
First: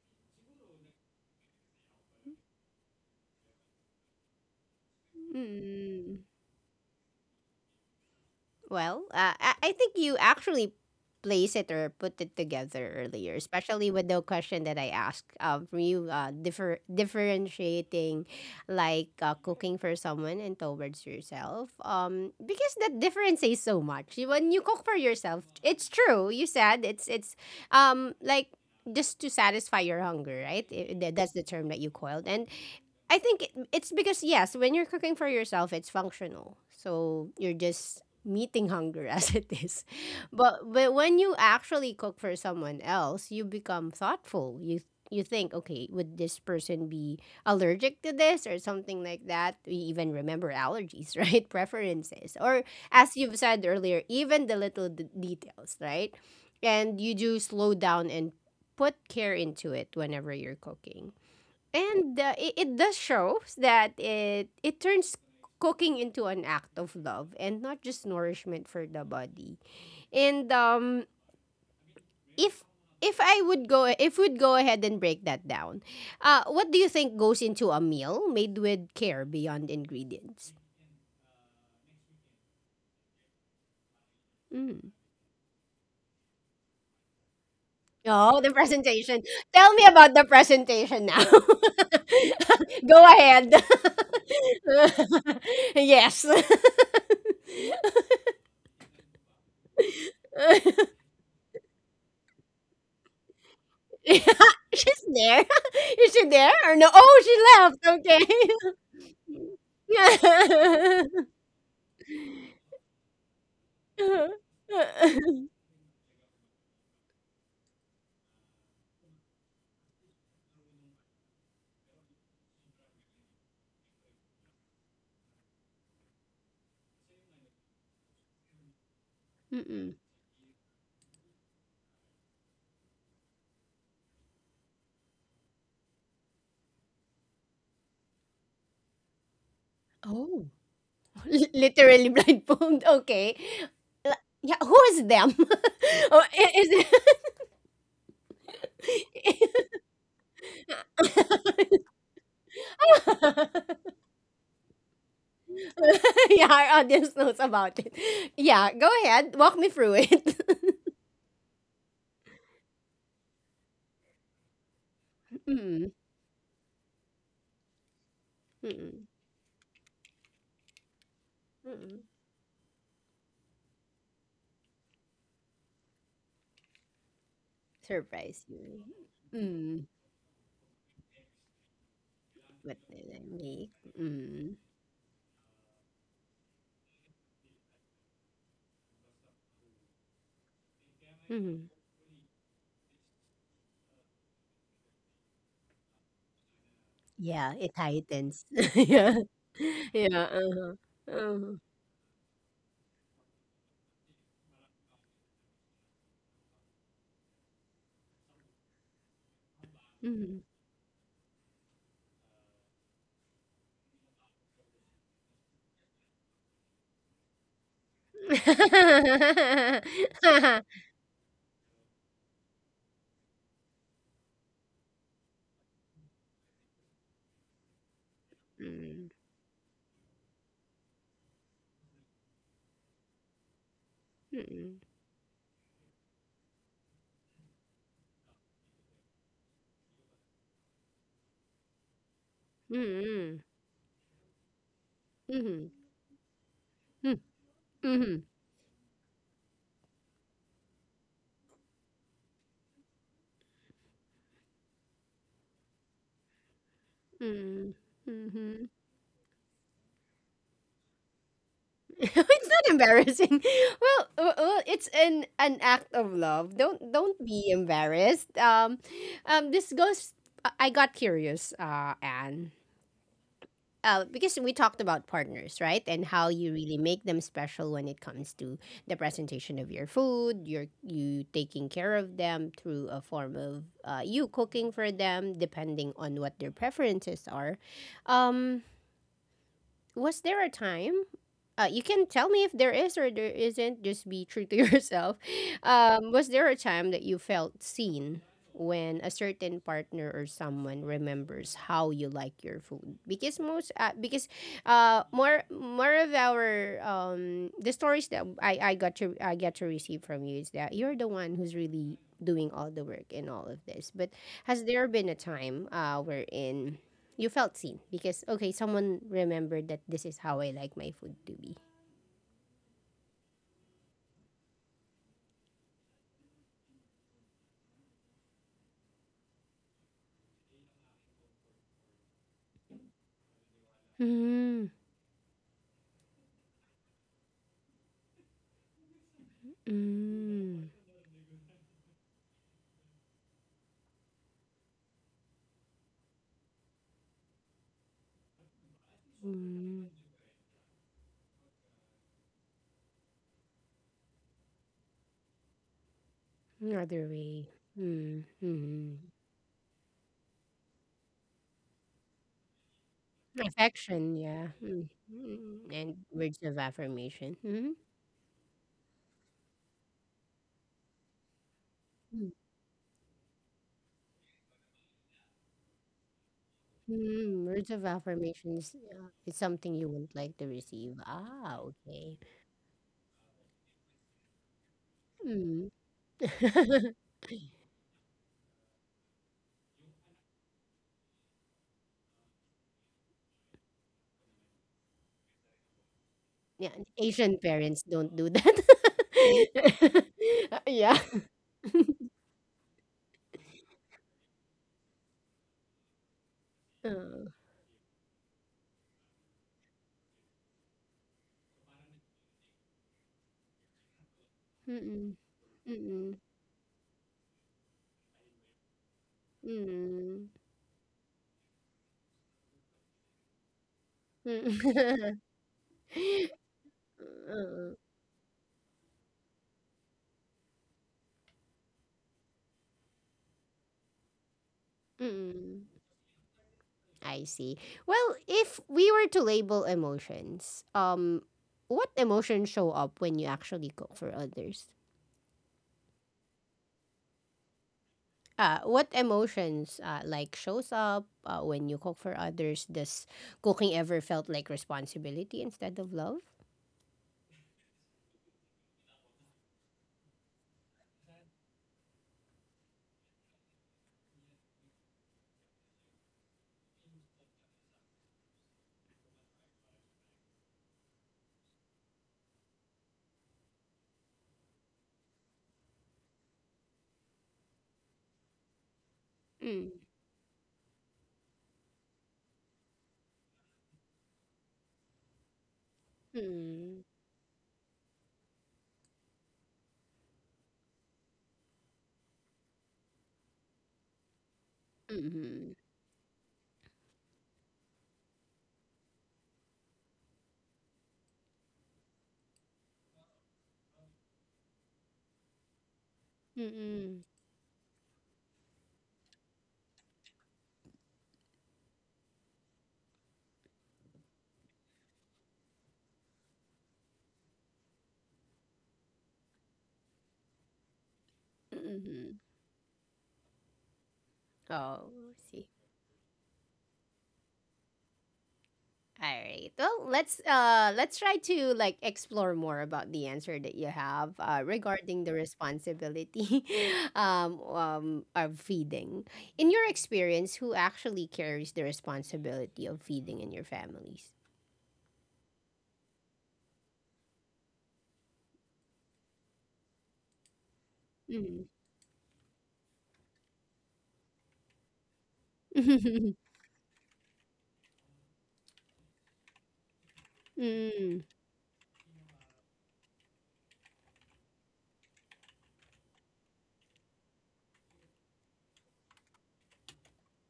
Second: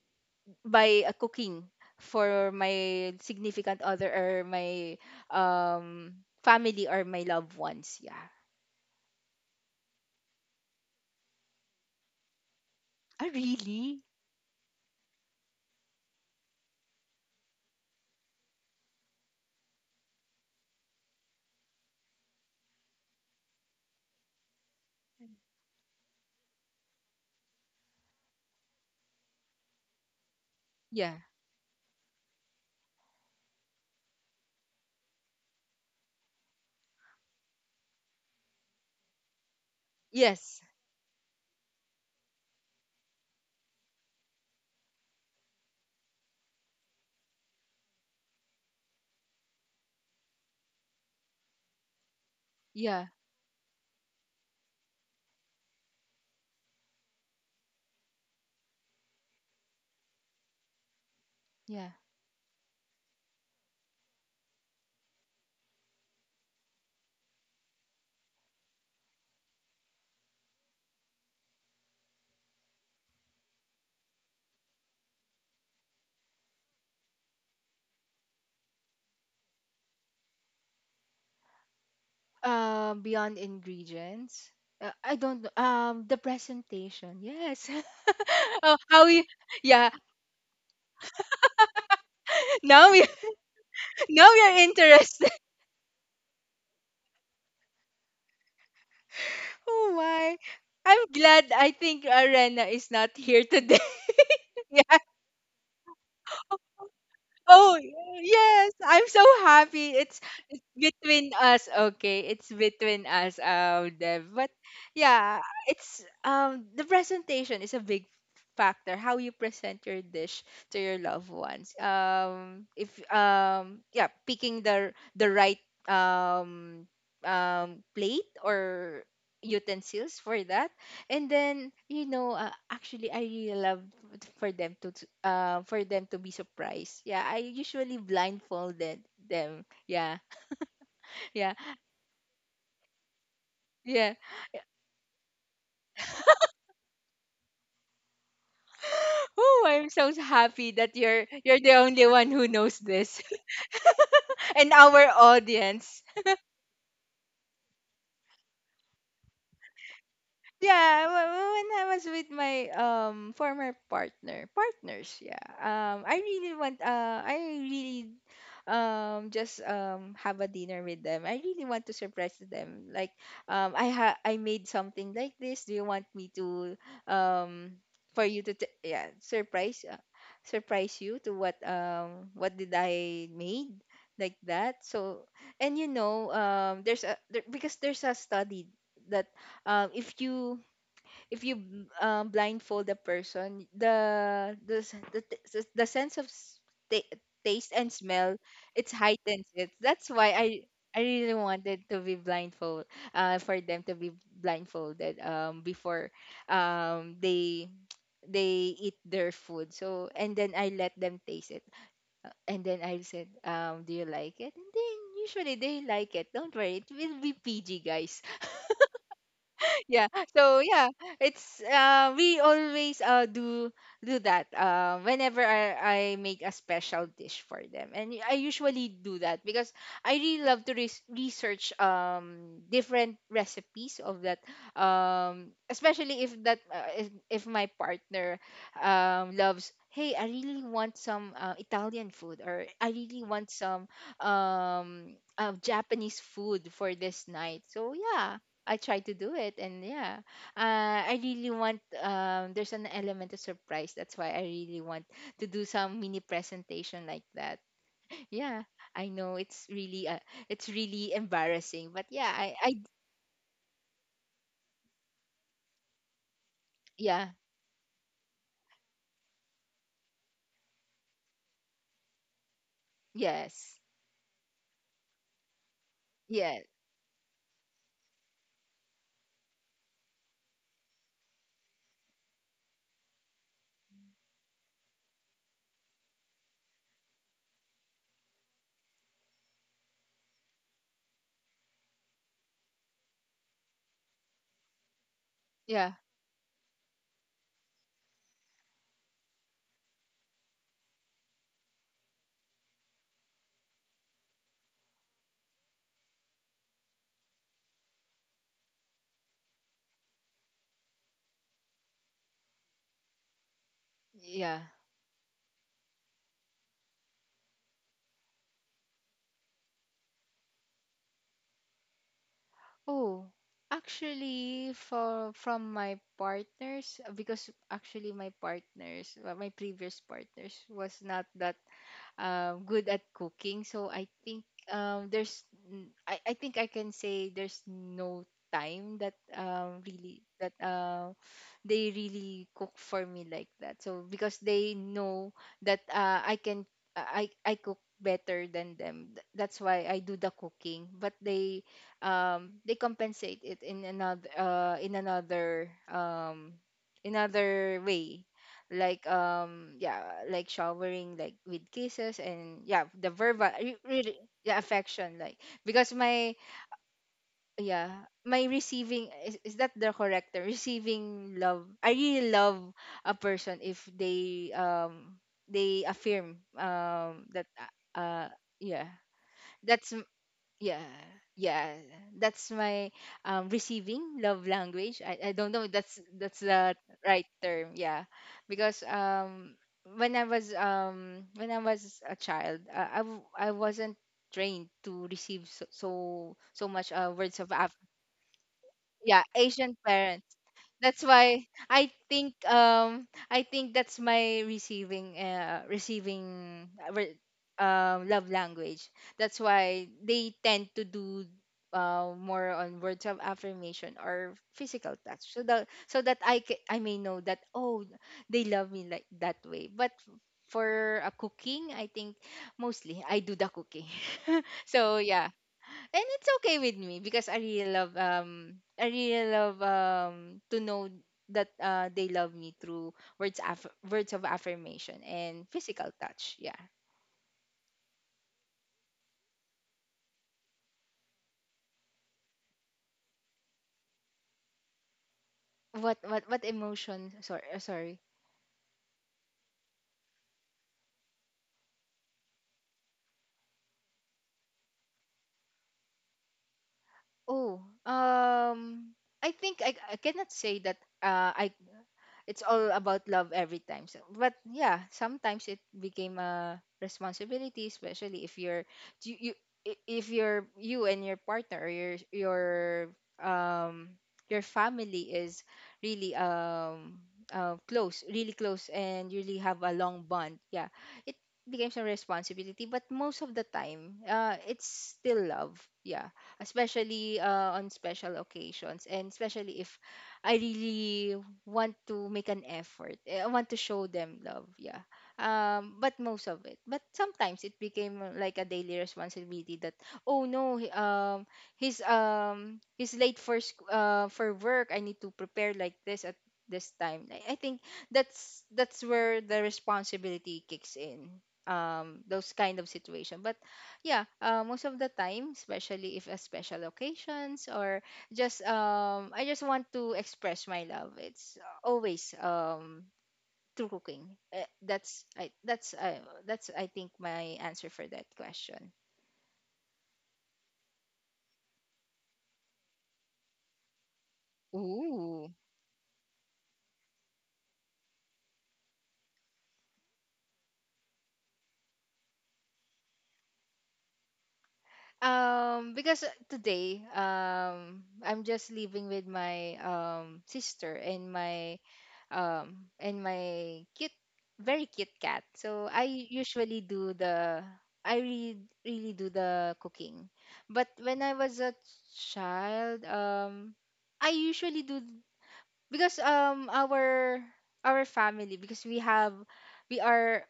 B: by cooking for my significant other or my um
A: mm.
B: family or my loved ones. Yeah.
A: Well, I think you actually place it or put it together
B: Ah,
A: earlier, especially
B: really?
A: with the question that I asked from you, differentiating like cooking for someone and towards yourself. Because that difference says so much. When you cook for yourself, it's true. You said it's um like just to satisfy your hunger, right?
B: Yeah.
A: That's the term that you coiled, and I think it's because yes, when you're cooking for yourself, it's functional. So you're just meeting hunger as it is.
B: Yes.
A: But when you actually cook for someone else, you become thoughtful. You think, okay, would this person be allergic to this or something like that? We even remember allergies, right? Preferences. Or
B: Yeah,
A: as you've said earlier, even the little details, right? And you do slow down and put care into it whenever you're cooking.
B: yeah.
A: And it does shows that it turns cooking into an act of love and not just nourishment for the body. And if if we'd go ahead and break that down, what do you think goes into a meal made with care beyond ingredients?
B: Beyond ingredients.
A: Mm.
B: I don't know. The presentation. Yes.
A: Oh, the
B: Oh, how you?
A: presentation. Tell
B: Yeah.
A: me about the presentation now.
B: Now we
A: Go ahead.
B: now we're interested.
A: Yes.
B: Oh my! I'm glad. I think Arena is not here today.
A: Yeah,
B: Yeah.
A: she's there. Is she there or no? Oh, she
B: Oh,
A: left. Okay.
B: yes. I'm so happy. It's
A: Yeah.
B: between us, okay, it's between us, Dev. But yeah, it's the presentation is a big factor, how you present your dish to your loved ones. If, yeah, picking the right um plate or
A: Mm-mm.
B: utensils for that. And then, actually, I really love for them to be surprised. Yeah, I usually blindfolded them. Yeah.
A: Oh,
B: Yeah,
A: literally blindfold. Okay.
B: yeah.
A: La- Yeah, who is them? or I- is it-
B: Oh, I'm so happy that you're the only one who knows this, and our audience.
A: Yeah, our audience knows about it. Yeah, go ahead. Walk me through it.
B: Yeah, when I was with my former partners, yeah.
A: Mm-mm.
B: I really want. I really,
A: Mm-mm.
B: just have a dinner with them. I really want to
A: Mm-mm.
B: surprise them. Like, I ha I made something like this. Do you want me to, um for you
A: Surprise me.
B: yeah, surprise,
A: Mm.
B: surprise you to what, what did
A: What did I
B: I
A: make?
B: made like
A: Mm.
B: that? So, and because there's a study that, if you, if you
A: Mm-hmm.
B: blindfold a person, the s- the, t- s- the sense of ta-
A: Yeah,
B: taste
A: it
B: and smell,
A: tightens.
B: it
A: Yeah.
B: heightens it. That's
A: Yeah,
B: why I
A: uh-huh,
B: I really
A: uh-huh,
B: wanted to be blindfold. For them to be blindfolded before, um they they eat their food. So and
A: mhm.
B: then I let them taste it, and then I said, "Do you like it?" And then usually they like it. Don't worry, it will be PG, guys. Yeah. So yeah, it's we always do that, whenever I make a special dish for them. And I usually
A: Mm,
B: do that because I really love to research, different recipes of that, especially if that, if my partner loves, hey, I really want some Italian food, or I really
A: mm,
B: want some
A: mm, mhm,
B: Japanese food for this night. So
A: mm, mhm,
B: yeah, I try to do it, and yeah, I really want. There's an element of surprise. That's why I really want to do some mini presentation like that.
A: mm,
B: Yeah,
A: mhm.
B: I know it's really embarrassing, but yeah,
A: It's not
B: I,
A: embarrassing. Well, it's an act of love. Don't
B: yeah,
A: be embarrassed. This goes. I got curious, Anne.
B: yes,
A: Because we talked about partners, right? And how you
B: yeah,
A: really make them special when it comes to the presentation of your food, you taking care of them through a form of you cooking for them, depending on what their preferences are. Um, was there a time? You can tell me if there is or there isn't. Just be true to yourself.
B: yeah,
A: Was there a time that you felt seen when a certain partner or someone remembers how you like your food? Because more of our the stories that I get to receive from you is that you're the one who's really doing all the work in all of this. But
B: yeah.
A: has there been a time wherein you felt seen because okay, someone remembered that this is how I like my food to be.
B: Oh, actually, for from my partners, because actually my partners, my previous partners was not that good at cooking. So I think,
A: Mm,
B: there's, I think I can say there's no time that, really that
A: mm,
B: they really cook for me like that. So because they know that, I can I cook better than them. That's why
A: mm.
B: I do the cooking. But they, compensate it in another,
A: Another way.
B: another way,
A: Mm, mm.
B: like, yeah, like showering, like with kisses. And yeah, the verbal, really,
A: Affection, yeah.
B: yeah,
A: Mm,
B: affection. Like,
A: mm.
B: because
A: And
B: my,
A: words of affirmation. Mm,
B: yeah, my receiving is that the correct term? Receiving love, I really
A: mm.
B: love a person if they, affirm that,
A: Mm, words of affirmation is,
B: yeah,
A: uh, is something you
B: that's m-
A: wouldn't like to
B: yeah,
A: receive. Ah,
B: yeah,
A: okay.
B: that's my receiving love language. I don't know if
A: Mm.
B: that's the right term. Yeah. Because, when I was a child, I wasn't trained to receive so
A: Yeah,
B: much, words
A: Asian
B: of
A: parents
B: affirmation.
A: don't do
B: Yeah, Asian
A: that.
B: parents,
A: yeah.
B: that's why I think, that's my receiving,
A: Oh.
B: love language. That's why they tend to do, more on words of affirmation or physical
A: Mm-mm.
B: touch, so that
A: Mm-mm.
B: I may know that, oh, they love me like that way. But
A: Mm.
B: for a cooking, I think mostly I do the cooking. So
A: Mm.
B: yeah. And it's okay with me because I really
A: Mm.
B: love to know that, they love me through words, words of affirmation and
A: Mm.
B: physical touch. Yeah.
A: I see. Well, if we were to label emotions, what emotions show up when you actually cook for others?
B: What emotion? Sorry, sorry.
A: What emotions like shows up when you cook for others? Does cooking ever felt like responsibility instead of love?
B: Oh, um I think I cannot say that, I it's all about love every time. So, but yeah, sometimes it became a responsibility, especially if you're you, you I- if you're you and your partner, or um your family is really, close, really close, and you really have a
A: Mm.
B: long bond. Yeah, it becomes a responsibility, but most of the time, it's still love. Yeah,
A: Mm.
B: especially on special occasions, and especially if I really want to make an effort. I want to show them love. Yeah.
A: Mm.
B: But most of it. But sometimes it became, like a daily responsibility, that, oh no, he's late for work. I need to prepare like this at
A: Mm.
B: this
A: Mm.
B: time. I think that's where the responsibility kicks in. Those kind of situation. But yeah, most of the time, especially if a special occasions, or just, I just want to express my love. It's
A: Hmm.
B: always, through cooking. Eh,
A: Oh,
B: That's
A: I
B: I
A: see.
B: that's I that's I think my answer for that question.
A: All right. Well, let's try to like explore more about the answer that you have regarding the
B: Ooh.
A: responsibility of feeding. In your experience, who actually carries the responsibility of feeding in your families?
B: Because today, I'm just living with my sister and
A: Mm.
B: my, cute, very cute cat. So, i usually do the i really really do the cooking. But when
A: Mm.
B: I was a child, I usually do, because our family, because we are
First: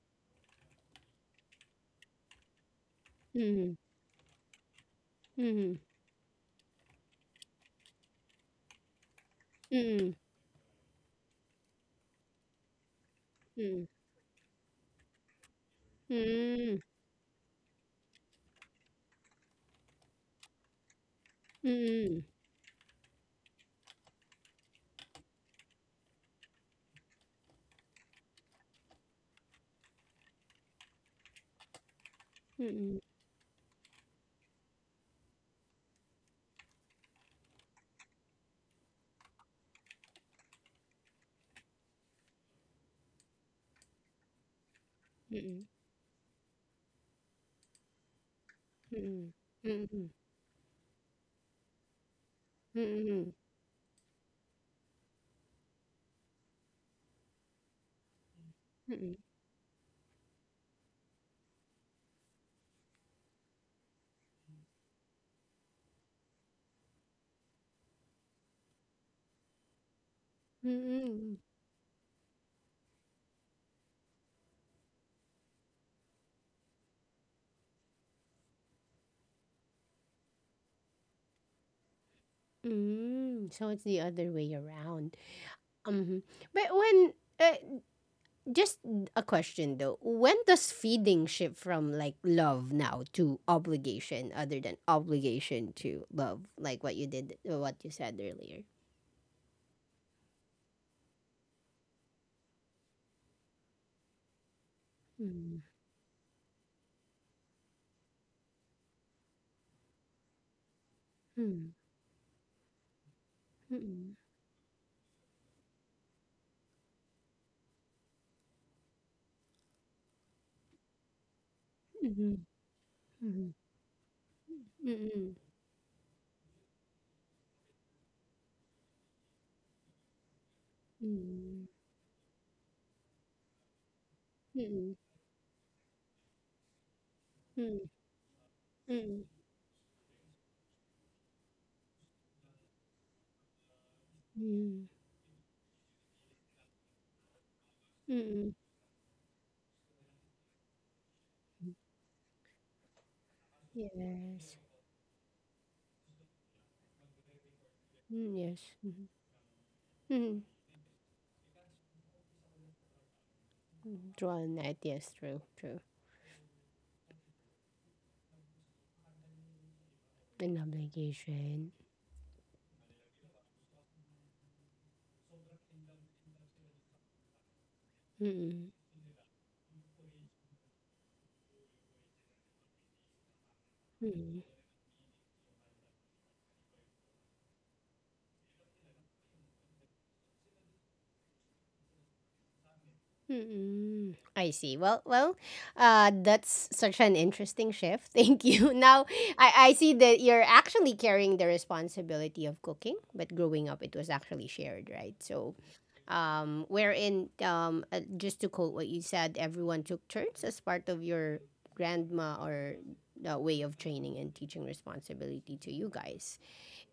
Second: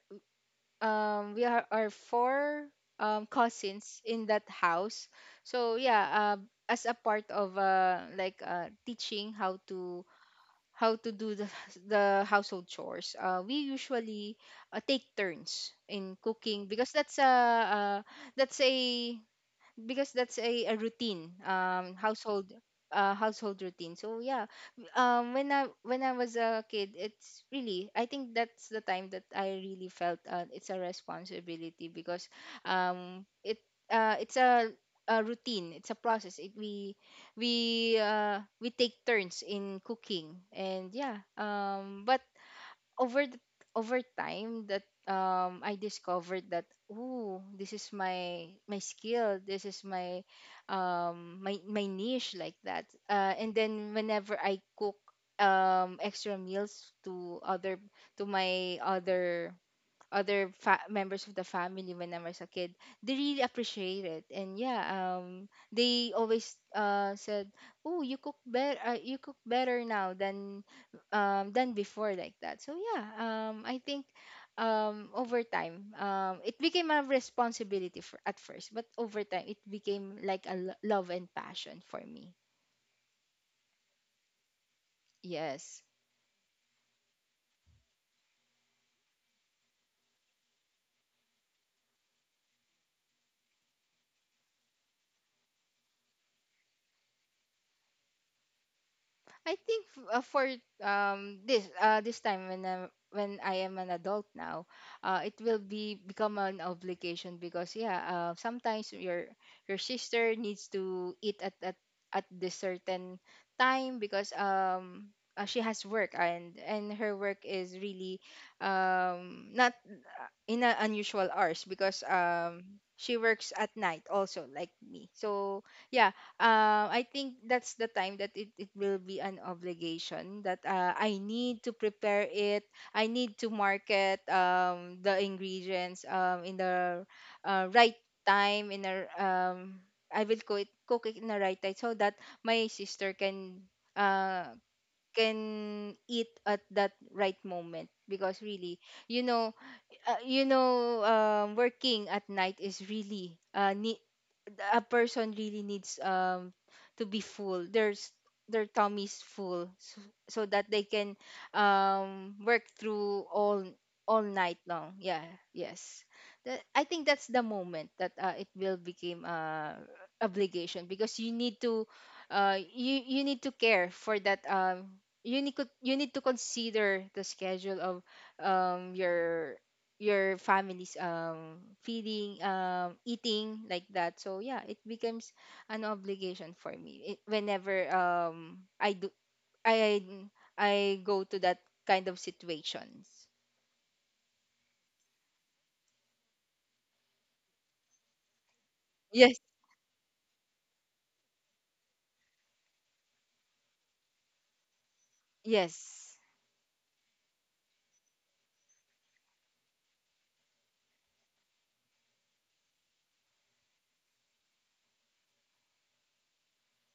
B: we are four
A: Mm.
B: cousins in that house. So
A: Mm.
B: yeah, uh, as a part of, teaching how to
A: Mm.
B: do the, the household chores. We
A: Mm. Mm.
B: usually, take turns in cooking, because that's a that's a routine, household, routine. So yeah, when I was a kid, it's really, I think that's the time that I really felt, it's a responsibility. Because,
A: Mm. Mm. Mm.
B: um it it's a routine, it's a process, it, we we take turns in cooking. And yeah, but over the, over time that, I discovered that, oh, this is my
A: Mm.
B: skill, this
A: Mm.
B: is
A: Mm. Mm.
B: my, my niche, like that. And then whenever I cook, extra meals to my
A: Mm. Mm.
B: members of the family when I was a kid, they really appreciate it. And yeah, they always, said, "Oh, you cook better. You cook better now than
A: Mm.
B: um than before, like that." So yeah, I think, over time, it became a responsibility for at first, but over time it became like a love and passion for me.
A: Mm. So it's the other way around.
B: Yes.
A: Mhm. But when uh, just a question though, when does feeding shift from like love now to obligation, other than obligation to love, like what you did, what you said earlier?
B: I think, for, this time, when I am an adult now, it will
A: Mm.
B: be become an obligation, because yeah, sometimes your sister needs to eat at
A: Mm.
B: at at this certain time,
A: Mm.
B: because, she has work, and her work is really, not, in a unusual hours, because
A: Mm.
B: she
A: Mm.
B: works at night also, like me.
A: Mm.
B: So yeah, I think that's the time that, it will be an obligation that,
A: Mm.
B: I need
A: Mm.
B: to prepare it. I need to market, the ingredients, in the,
A: Mm.
B: right time, in a
A: Mm.
B: I will cook it in the right time, so that my sister can, uh,
A: Mm.
B: eat at that right moment, because
A: Mm.
B: really, you know you know, working at night is really,
A: Yes.
B: a person really needs, to be full. There's
A: Mm, yes.
B: Their tummy's full, so
A: Mm-hmm.
B: so that they can, work through all
A: Draw a
B: night
A: net.
B: long.
A: Yes.
B: Yeah.
A: True. True.
B: Yes. I think that's the moment that, it will become,
A: An
B: obligation, because you need
A: obligation.
B: to, you need to care for that, you need to consider the schedule of,
A: Mm.
B: um your your family's, feeding eating, like that. So yeah, it becomes an obligation for me, whenever, I do I I go to that kind of situations.
A: Mm-mm. I see. Well, that's such an interesting shift. Thank you. Now,
B: Yes.
A: I see that you're actually carrying the responsibility of cooking, but growing up, it was actually shared, right? So,
B: Yes.
A: wherein, just to quote what you said, everyone took turns as part of your grandma or the way of training and teaching responsibility to you guys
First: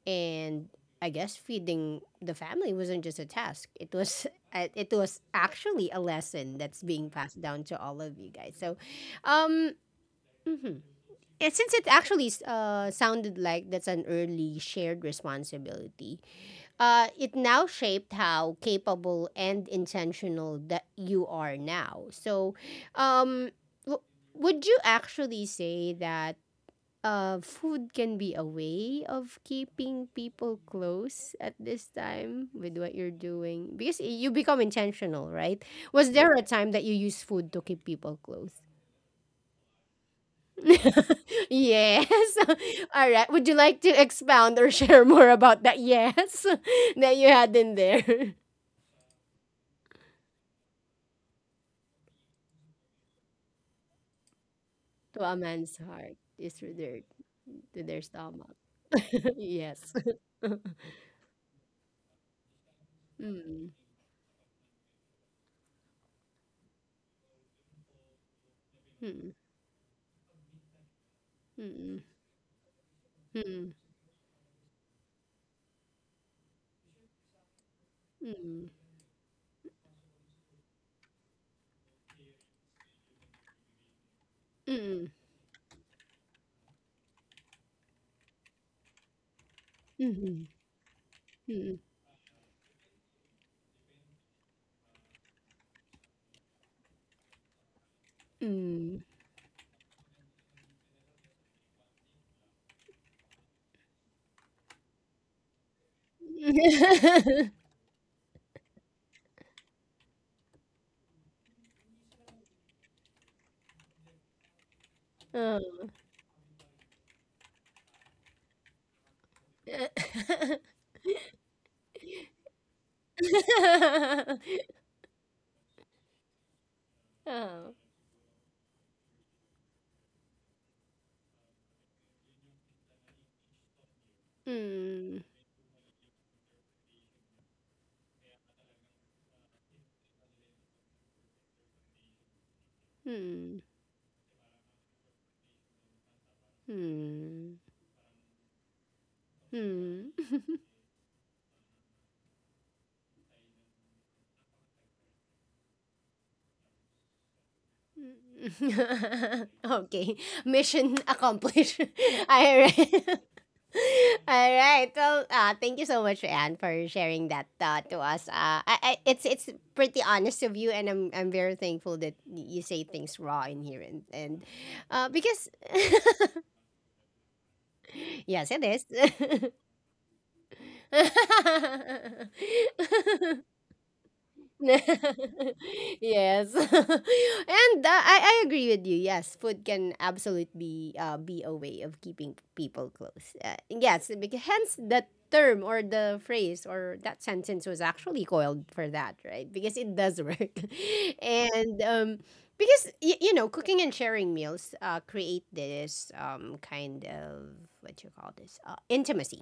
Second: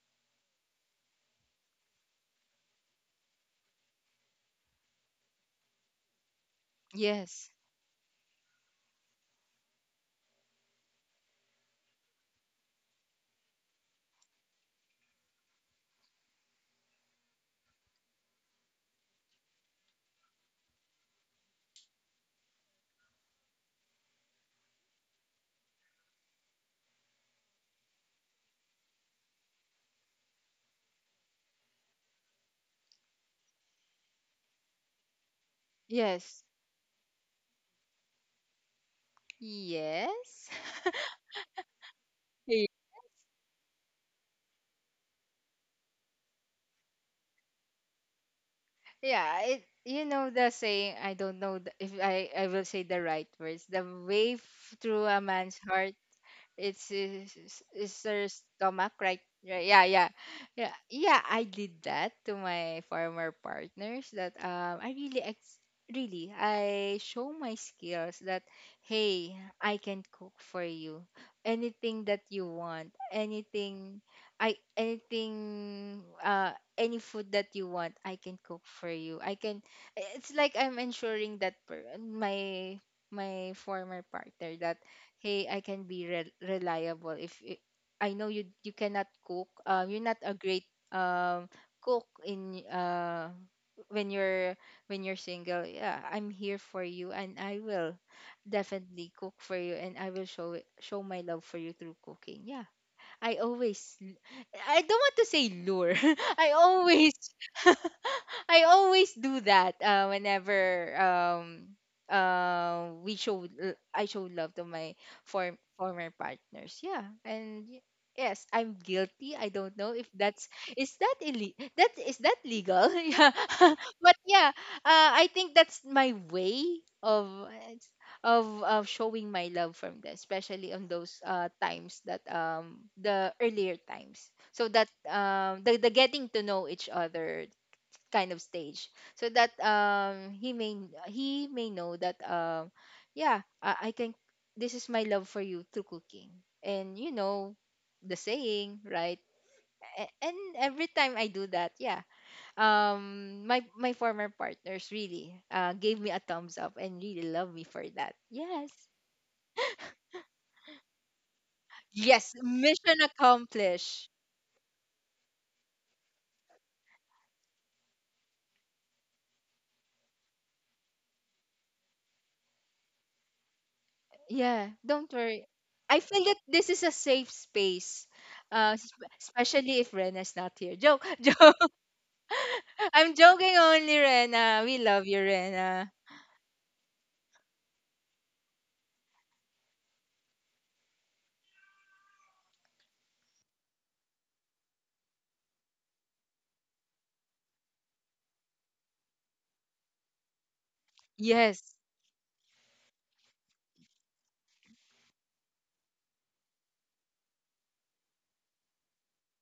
A: and I guess feeding the family wasn't just a task. It was it was actually a lesson that's being passed
B: Yes.
A: down to all of you guys. So, um, mhm. And since it actually sounded like that's an early shared responsibility, it now shaped how capable and intentional that you are now. So, um, w- would you actually say that? Food can be a way of keeping people close at this time with what you're doing because you become intentional, right? Was, yeah, there a
B: Yes.
A: time that you use food to keep people close?
B: Yes.
A: Yes.
B: Yeah.
A: All right. Would you like to expound or share more about that? Yes, that you had in there.
B: Yeah, it you know the saying, I don't know if I will say the right words, the way through a
A: To a
B: man's
A: man's
B: heart
A: heart is through
B: it's
A: their to their
B: is her
A: stomach.
B: stomach, right? Right. Yeah,
A: Yes.
B: yeah, yeah, yeah. I did that to my former
A: Mm.
B: partners, that I really really I show my skills that, hey,
A: Mm.
B: I can cook for you
A: Mm.
B: anything that you want,
A: Mm. Mm. Mm.
B: anything. I anything any food that you want, I can cook for you. I can, it's like I'm ensuring that my my former partner that,
A: Mm. Mm.
B: hey, I can be reliable. If it, I know you, you cannot cook, you're not a
A: mm,
B: great um
A: mm,
B: cook in when you're, when you're single. Yeah, I'm here for you and I will
A: mm.
B: definitely cook for you, and I will show my love for you through cooking. Yeah, I always l- I don't want to say lure. I always, I always do that, whenever I show love to my
A: Oh.
B: former partners. Yeah. And yes, I'm guilty. I don't know if that's is that ille- that is that legal? Yeah. But yeah, I think that's my way of
A: Oh.
B: of showing my love from them, especially on those times that the earlier times. So that
A: Hmm.
B: the getting to know each other kind of stage. So that he may, he may know that yeah,
A: Hmm.
B: I can, this is my love for you through cooking, and you know
A: Hmm.
B: the saying, right?
A: Hmm.
B: And every time I do that, yeah, my former partners really gave me a thumbs up and really love me for that. Yes.
A: Okay, mission accomplished.
B: Yes, mission
A: Alright.
B: accomplished.
A: All right. Well, thank you so much, Anne, for sharing that to us. I, it's pretty honest of you, and I'm very thankful that you say things raw in here, and
B: Yeah, don't worry.
A: because
B: I feel that this is a safe space,
A: 痩せ です。
B: especially if Rena's not here. Joke, joke. I'm joking only, Rena. We love you, Rena.
A: Yes. And I agree with you. Yes, food can absolutely be a way of keeping people close, yes, because hence the term or the phrase or that sentence was actually coiled for that, right? Because it does work.
B: Yes,
A: And because cooking and sharing meals create this kind of what you call this, intimacy,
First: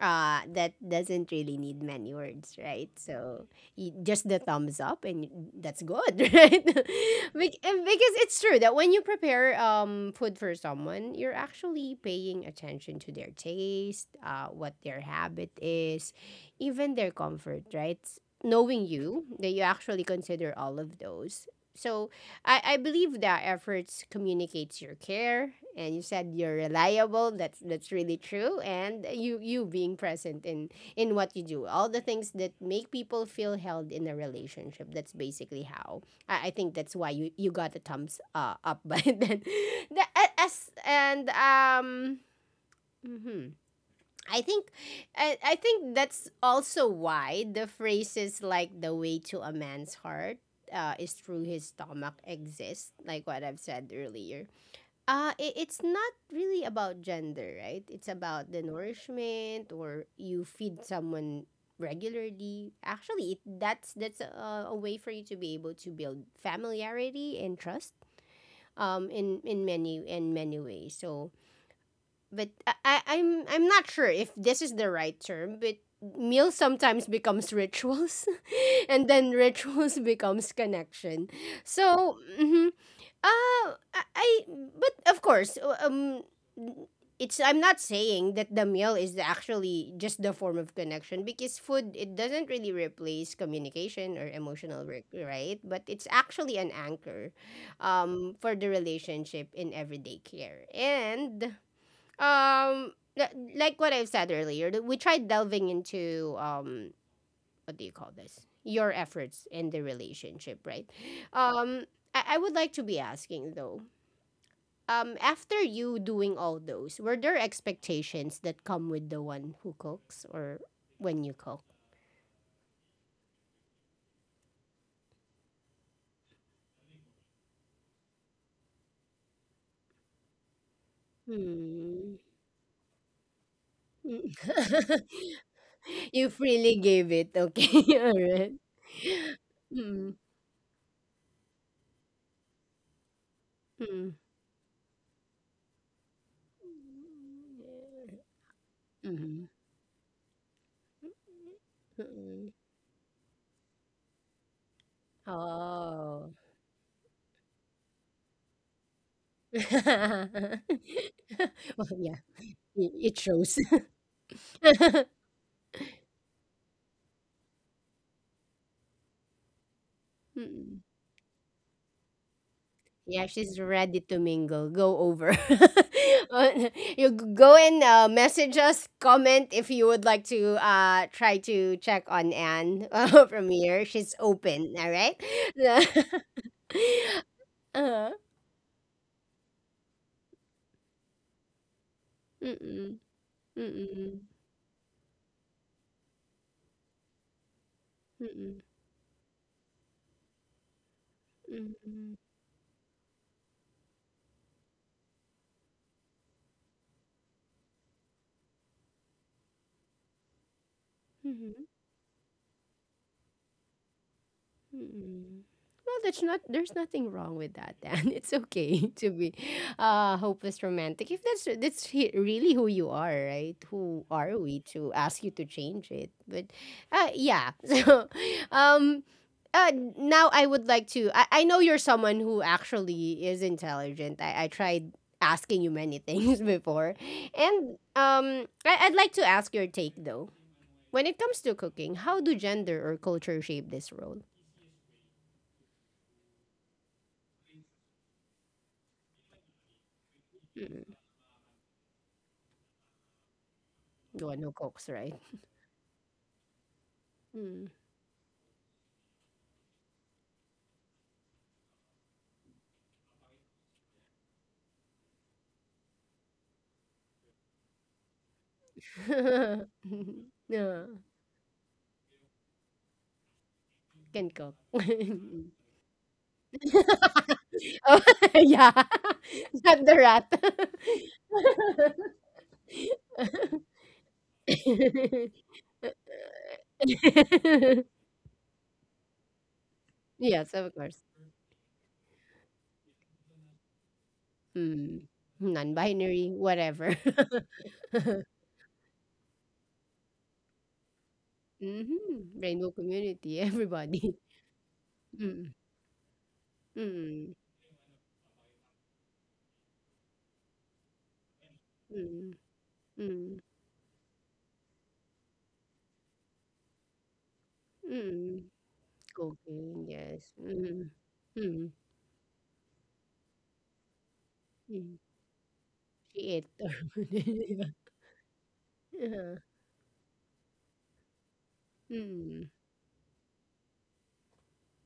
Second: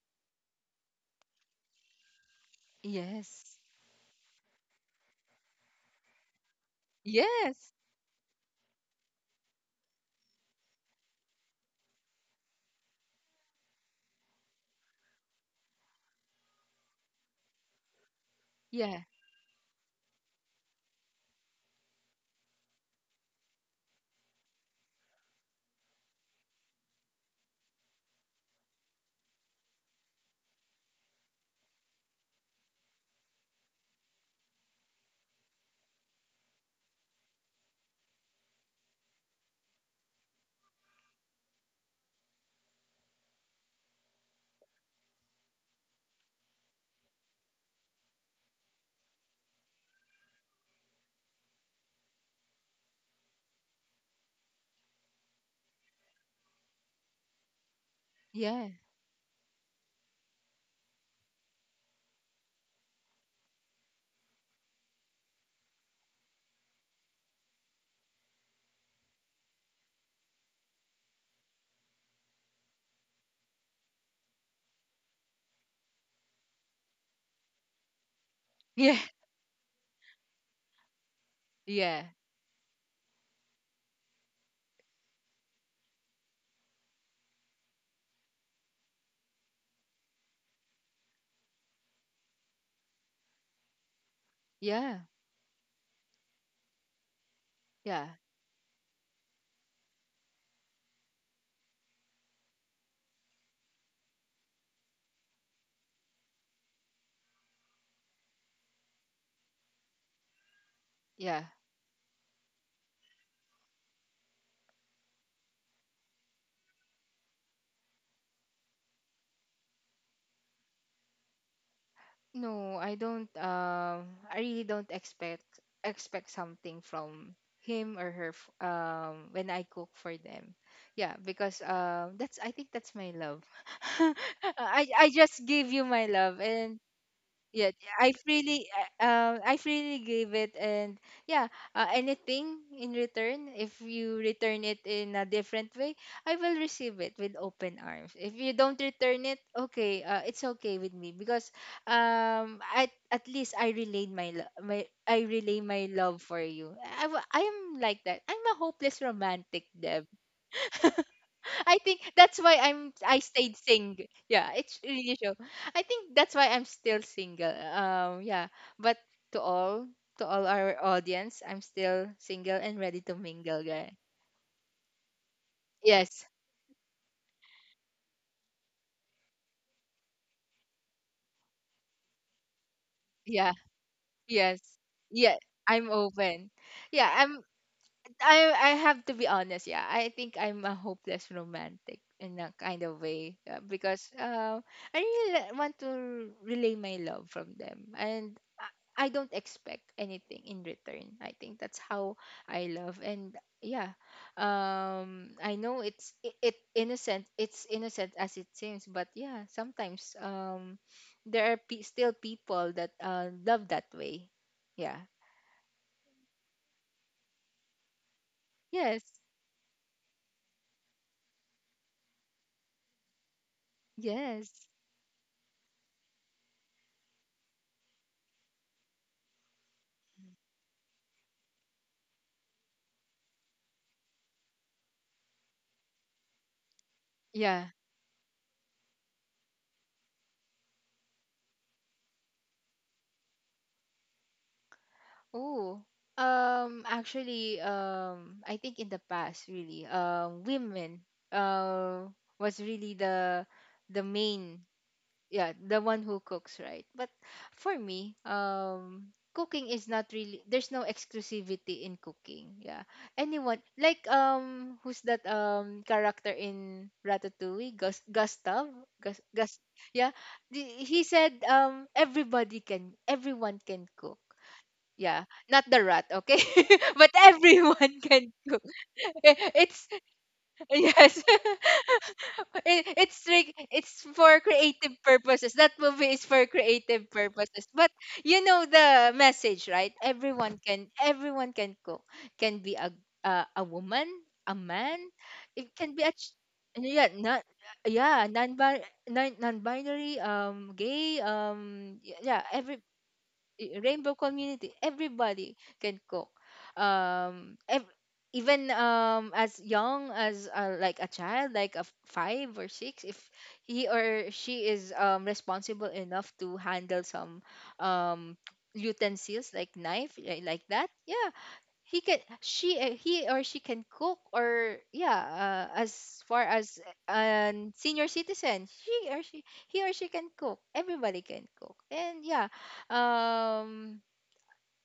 A: that doesn't really need many words, right? So
B: yes,
A: just the thumbs up and that's good, right. Bec-
B: yes,
A: and because it's true that when you prepare food for someone, you're actually paying attention to their taste, what their habit is, even their comfort, right? Knowing
B: yeah,
A: you that you actually consider all of those, so I believe that efforts communicates your care, and you said you're reliable. That's really true, and you being present in what you do, all the things that make people feel held in a relationship. That's basically how I think that's why you got a thumbs up by then. The, as and. Mhm. I think, I think that's also why the phrases like "the way to a man's heart" is through his stomach exist, like what I've said earlier. It's not really about gender, right? It's about the
B: yeah,
A: nourishment or you feed someone regularly. Actually, it, that's a way for you to be able to build familiarity and trust in many ways. So, but I'm not sure if this is the right term, but meals sometimes becomes rituals
B: yeah,
A: and then rituals becomes connection.
B: yeah,
A: So, mhm. Uh, I, I- but of course, it's I'm not saying that the meal is actually just the form of connection, because food, it doesn't really replace communication or emotional
B: yeah,
A: work, right? But it's actually an anchor,
B: yeah,
A: for the relationship in everyday care and um, like what I've said earlier, we tried delving into what do you call this? Your efforts in the relationship, right?
B: yeah.
A: Um, I would like to be asking though, after you doing all those, were there expectations that come with the one who cooks or when you cook?
B: No, I don't. I really don't expect expect something from him or her. When I cook for them, yeah, because
A: Hmm.
B: that's, I think that's my love. I just give you my
A: You
B: love,
A: freely
B: and
A: gave it.
B: yeah,
A: Okay.
B: I
A: All right.
B: freely, uh, I freely
A: Mm.
B: gave it, and yeah, anything in return, if
A: Mm.
B: you return it in a different way, I will receive it with open arms. If you don't return it,
A: Mm.
B: okay, it's okay with me because
A: Mm.
B: at least I relayed my lo- my I relay my love
A: Oh.
B: for you. I am like that. I'm a hopeless romantic. I
A: Well,
B: think
A: yeah,
B: that's why I'm
A: it
B: I stayed
A: shows.
B: single. Yeah, it's really show. I think that's why I'm still single. Yeah. But to all, to all our
A: Mm.
B: audience, I'm still single and ready to
A: Yeah, she's
B: mingle, guys.
A: ready to mingle. Go over.
B: Yes.
A: Uh, you go and message us, comment if you would like to try to check on Anne from
B: Yeah.
A: here. She's
B: Yes.
A: open, all right?
B: Yeah. I'm open. Yeah.
A: uh,
B: I have to be honest. Yeah, I think I'm a hopeless romantic in a kind of
A: mm-mm,
B: way, because
A: mm-mm,
B: I really want to relay my love from them, and
A: mm-mm,
B: I don't expect anything in return. I think that's
A: mm-mm.
B: how I love. And yeah, I know it's it innocent. It's innocent as it seems, but yeah, sometimes there are
A: Mm-mm.
B: still people that love that way. Yeah.
A: Mm. Well, that's not. There's nothing wrong with that, Dan. It's okay
B: Yes.
A: to be hopeless romantic if that's really who you are, right? Who are we
B: Yes.
A: to ask you to change it? But yeah. So, um, now I would like to. I know you're someone who actually is intelligent. I tried asking you many things before,
B: Yeah.
A: and I'd like to ask your take though. When it comes to cooking, how do gender or culture shape this role?
B: Oh, actually, I think in the past, really, women, uh, was really the
A: Gawa no
B: main,
A: cokes, right?
B: yeah, the one who cooks, right? But
A: Mm.
B: for me, cooking is not really, there's no exclusivity in cooking. Yeah, anyone like, who's that character in Ratatouille? Gus, Gustav, Gus, Gus, yeah.
A: Yeah,
B: He said, everybody can, everyone can cook.
A: can cook.
B: Yeah,
A: Mm.
B: not the rat, okay? But everyone
A: Oh,
B: can cook.
A: yeah.
B: It's,
A: Not the rat.
B: yes. It's strict, it's for creative purposes. That movie is for creative purposes. But you know the message, right?
A: Yes, of course.
B: Everyone can cook. Can be a woman, a man.
A: Mm.
B: It can be a ch-
A: Non-binary, whatever.
B: yeah, not yeah, non non Non-binary, gay,
A: Mhm.
B: yeah,
A: Rainbow
B: every
A: community,
B: rainbow
A: everybody.
B: community,
A: Mm.
B: everybody can cook.
A: Mm.
B: um ev- Even as young as, like a child, like a
A: Mm.
B: five or six, if
A: Mm.
B: he or she is responsible enough to handle some um
A: Mm.
B: utensils like
A: Cooking,
B: knife,
A: yes.
B: like that.
A: Mm.
B: Yeah,
A: Mm.
B: he or she can cook, or
A: Mm.
B: yeah, as far
A: Creator,
B: as
A: 'di ba?
B: an senior citizen, she or
A: Oo,
B: she he or she can cook, everybody can cook. And
A: mm,
B: yeah, um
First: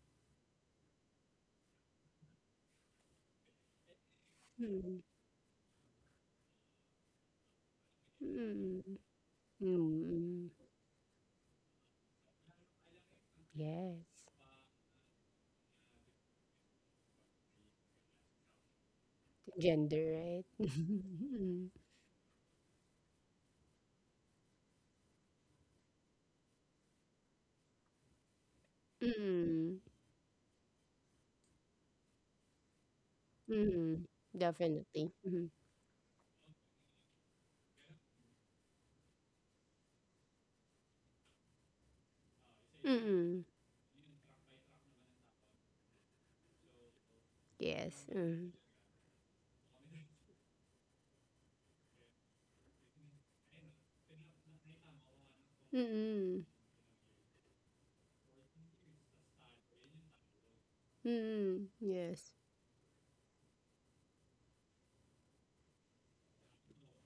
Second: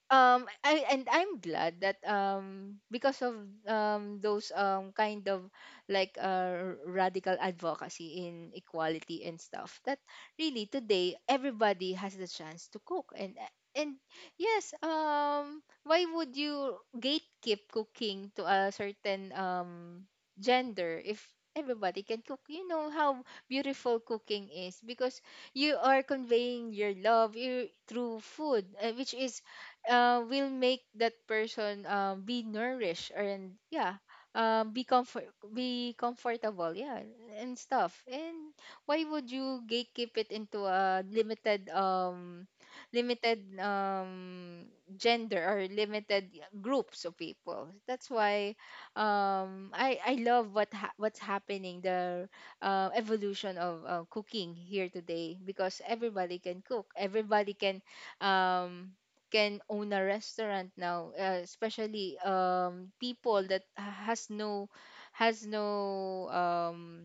B: I'm glad that because of those
A: mm,
B: kind of, like, radical advocacy in equality and
A: mm,
B: stuff, that
A: mm,
B: really today everybody has the chance to cook. And
A: yes,
B: yes, why would you gatekeep cooking to a certain
A: gender, right?
B: gender, if everybody can cook? You know how beautiful cooking is, because you are conveying your love through food, which is
A: Mm,
B: will make that person be nourished, and
A: mm,
B: yeah,
A: mm, definitely, mhm,
B: be comfortable, yeah, and stuff. And why would you gatekeep it into a limited limited
A: mm,
B: gender, or limited groups of people? That's
A: yes, mhm,
B: why, I love what's happening, the evolution of cooking here today, because everybody
A: mm,
B: can cook, everybody um can own a restaurant now,
A: mm,
B: especially
A: yes,
B: people that has no, has no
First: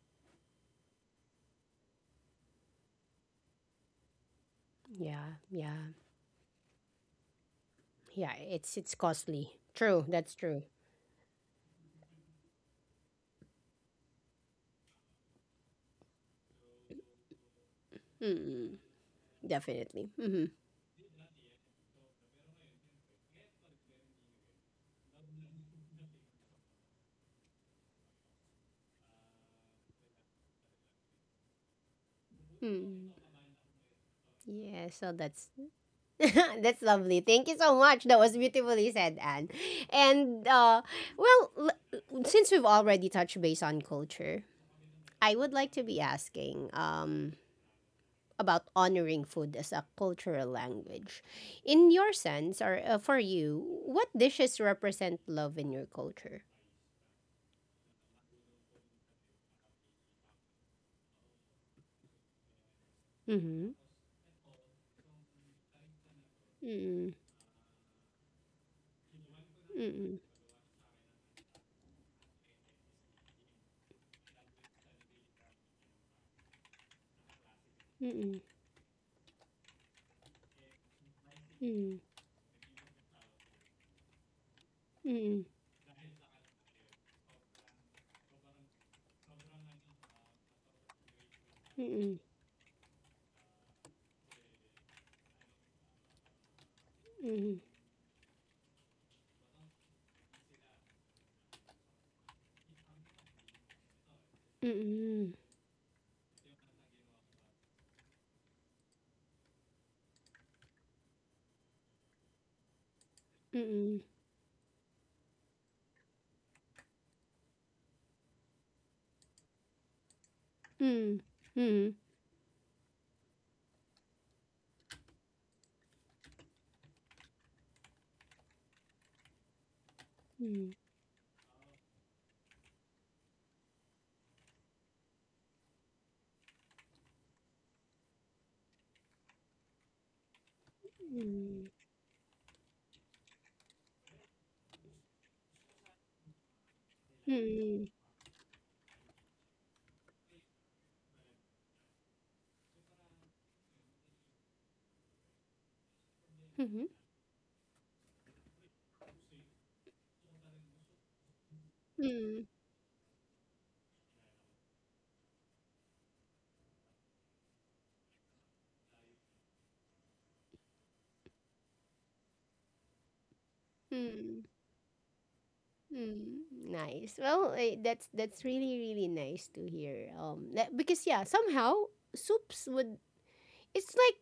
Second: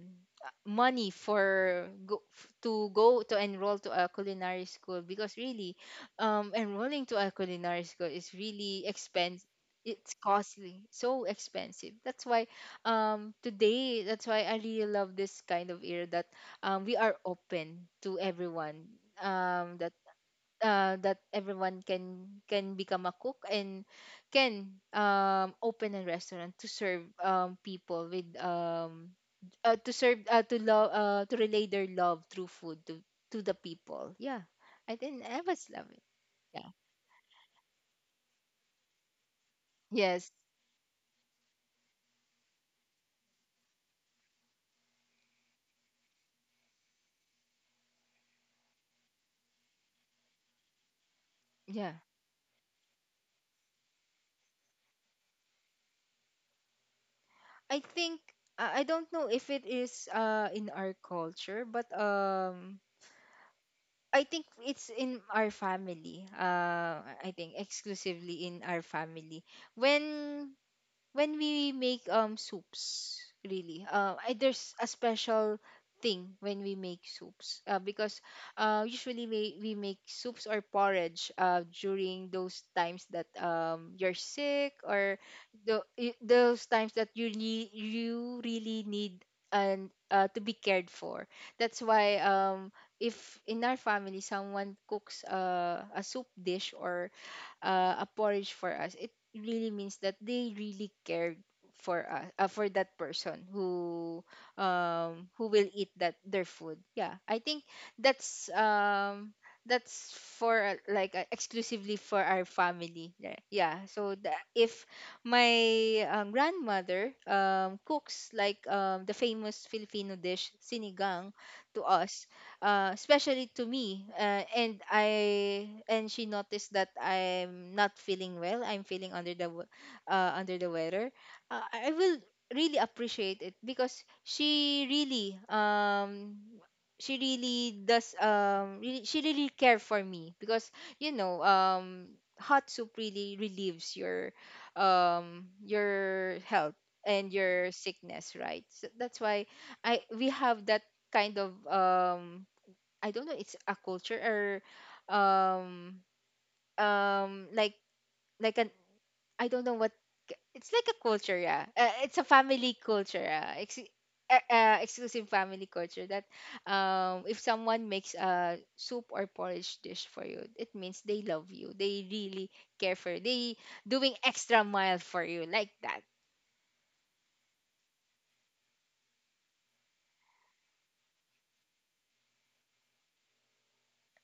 B: money to go to enroll to a culinary school,
A: yeah,
B: because really
A: yeah,
B: enrolling to a culinary school is
A: yeah, it's
B: really
A: it's
B: expensive,
A: costly. True,
B: it's
A: that's true.
B: costly, so expensive. That's why today, that's why I really love this kind of era, that we are open to
A: Mm,
B: everyone, that
A: definitely. Mhm,
B: that everyone can become a cook, and can open a restaurant to serve people with to serve, to love, to relay their love through food
A: mm,
B: to the people. Yeah,
A: yeah,
B: I
A: so
B: think I
A: that's
B: was love it. Yeah.
A: that's lovely. Thank you so much. That was beautifully said, Anne.
B: Yes.
A: And well, since we've already touched base on culture, I would like to be asking about honoring food as a cultural language. In
B: Yeah.
A: your sense, or for you, what dishes represent love in your culture?
B: I think I don't know if it is in our culture, but
A: Mm-hmm.
B: I think it's in our family.
A: Mm-mm.
B: I think exclusively in our family. When when we make soups, really, there's a special thing when we make soups, because
A: Mm-mm.
B: usually we make soups or porridge during those times that, you're sick, or
A: Mm-mm.
B: the, those times that you need, you really need, and to be cared for. That's
A: Mm-mm.
B: why,
A: Mm-mm.
B: if in our family someone cooks, a soup dish, or
A: Mm-mm.
B: a porridge for us, it really means that they really cared for us, for that person
A: Mm-mm. Mm-mm.
B: who will eat that their food. Yeah, I think that's, that's for, exclusively for our family, yeah, yeah.
A: Mm-mm.
B: So the, if my, grandmother cooks, like, the famous Filipino dish
A: Mm-mm.
B: sinigang, to
A: Mm-mm.
B: us, especially to me, and I and she noticed that I'm not feeling well. I'm feeling under the under the weather. I will really appreciate it, because she really she really care for me, because you know,
A: Mm-mm.
B: hot soup really relieves your health, and your
A: Mm-mm.
B: sickness, right? So that's why I we have that kind of, I don't know, it's a culture, or um
A: Mhm.
B: um like like an, I don't know what it's like a culture. Yeah, it's a
A: Mm,
B: family culture, yeah. Exclusive family culture, that if someone makes a soup or porridge dish for you, it means they love you, they really care for you, they doing
A: mm,
B: extra mile for you, like that.
A: mm. Nice. Well, that's really really nice to hear. That, because yeah, somehow soups would. It's like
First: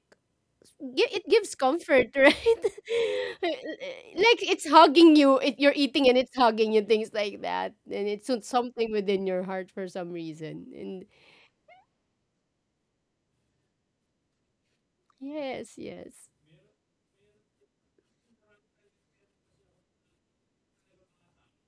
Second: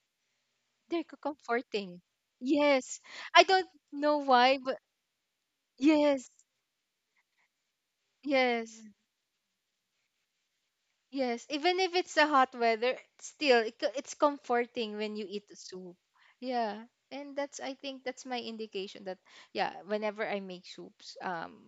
A: it gives
B: comforting.
A: comfort, right?
B: Yes, I don't know
A: Like
B: why,
A: it's
B: but
A: hugging you. You're eating and
B: yes,
A: it's hugging you. Things like that, and it's
B: yes.
A: something within your heart for some reason. And
B: Yes, even if it's a hot weather, still it's comforting when you eat
A: yes,
B: soup.
A: yes.
B: Yeah, and that's, I think that's my indication that, yeah, whenever I make soups, um,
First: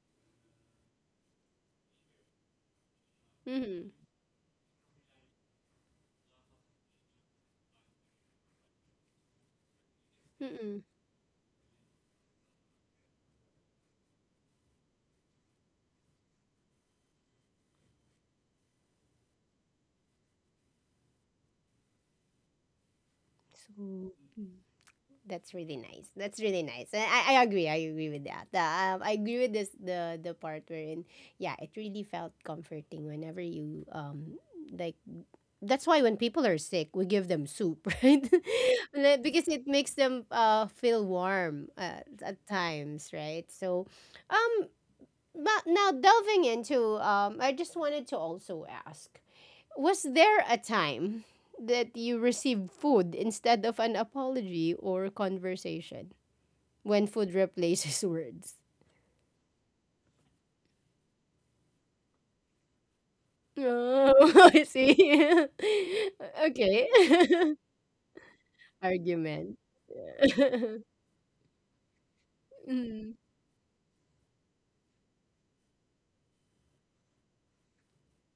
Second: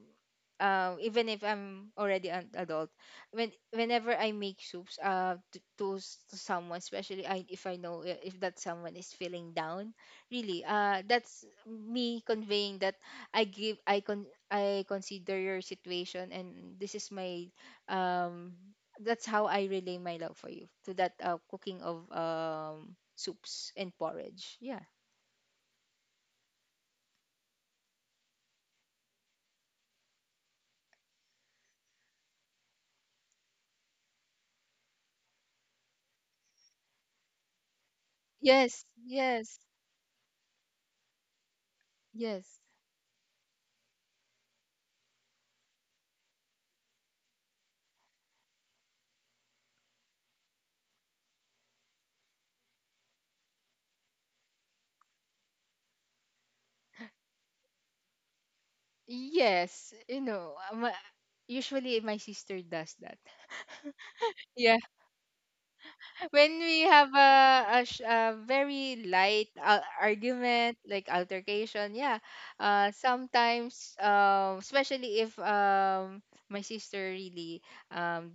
B: uh, even if I'm already an adult,
A: Mm-hmm.
B: whenever I make soups, to someone, especially I if I know, if that someone is feeling down, really,
A: Mm-mm.
B: that's me conveying that I consider your situation, and this is my, um that's how I relay my love for you, to that, cooking of, soups and
A: So. Hmm.
B: porridge. Yeah.
A: That's really nice. That's really nice. And I agree. I agree with that. I agree with this the part wherein yeah, it really felt comforting whenever you like that's why when people are sick, we give them soup, right?
B: Yes.
A: Like, because
B: Yes.
A: it makes them feel warm at
B: Yes.
A: times, right? So, um, but now delving into I just wanted to also ask. Was there a time that you received food instead of an apology or conversation when food replaces words?
B: Yes. You know, usually my sister does that.
A: Oh, I
B: Yeah.
A: see.
B: When we
A: okay.
B: have a, a very light,
A: Argument.
B: argument, like altercation. Yeah,
A: mm,
B: sometimes, especially if, my sister really, um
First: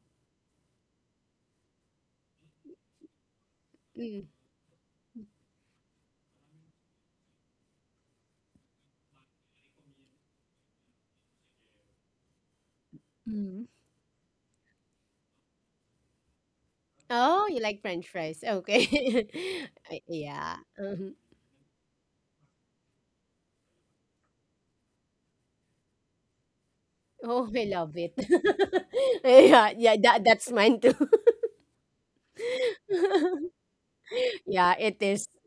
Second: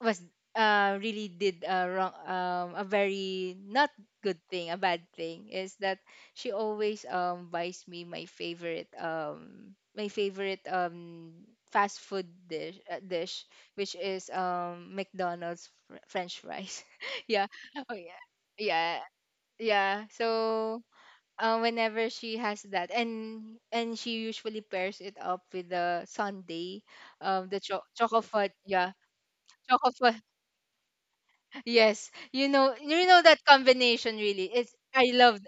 B: was really did a wrong, a very not
A: mm.
B: good thing, a bad thing, is that she always buys me my favorite, my favorite fast food dish, dish,
A: Mm.
B: which is McDonald's french fries. Yeah.
A: Oh, you like
B: Oh
A: French
B: yeah.
A: fries.
B: Yeah.
A: Okay.
B: Yeah.
A: Yeah.
B: So
A: Mhm.
B: whenever she has that, and she usually pairs it up with the sundae,
A: Oh,
B: the
A: I love it.
B: choco fudge, yeah.
A: yeah,
B: Choco
A: yeah,
B: fudge.
A: that, that's mine too.
B: Yes. You know that combination, really. It's,
A: yeah, it
B: I
A: is.
B: love,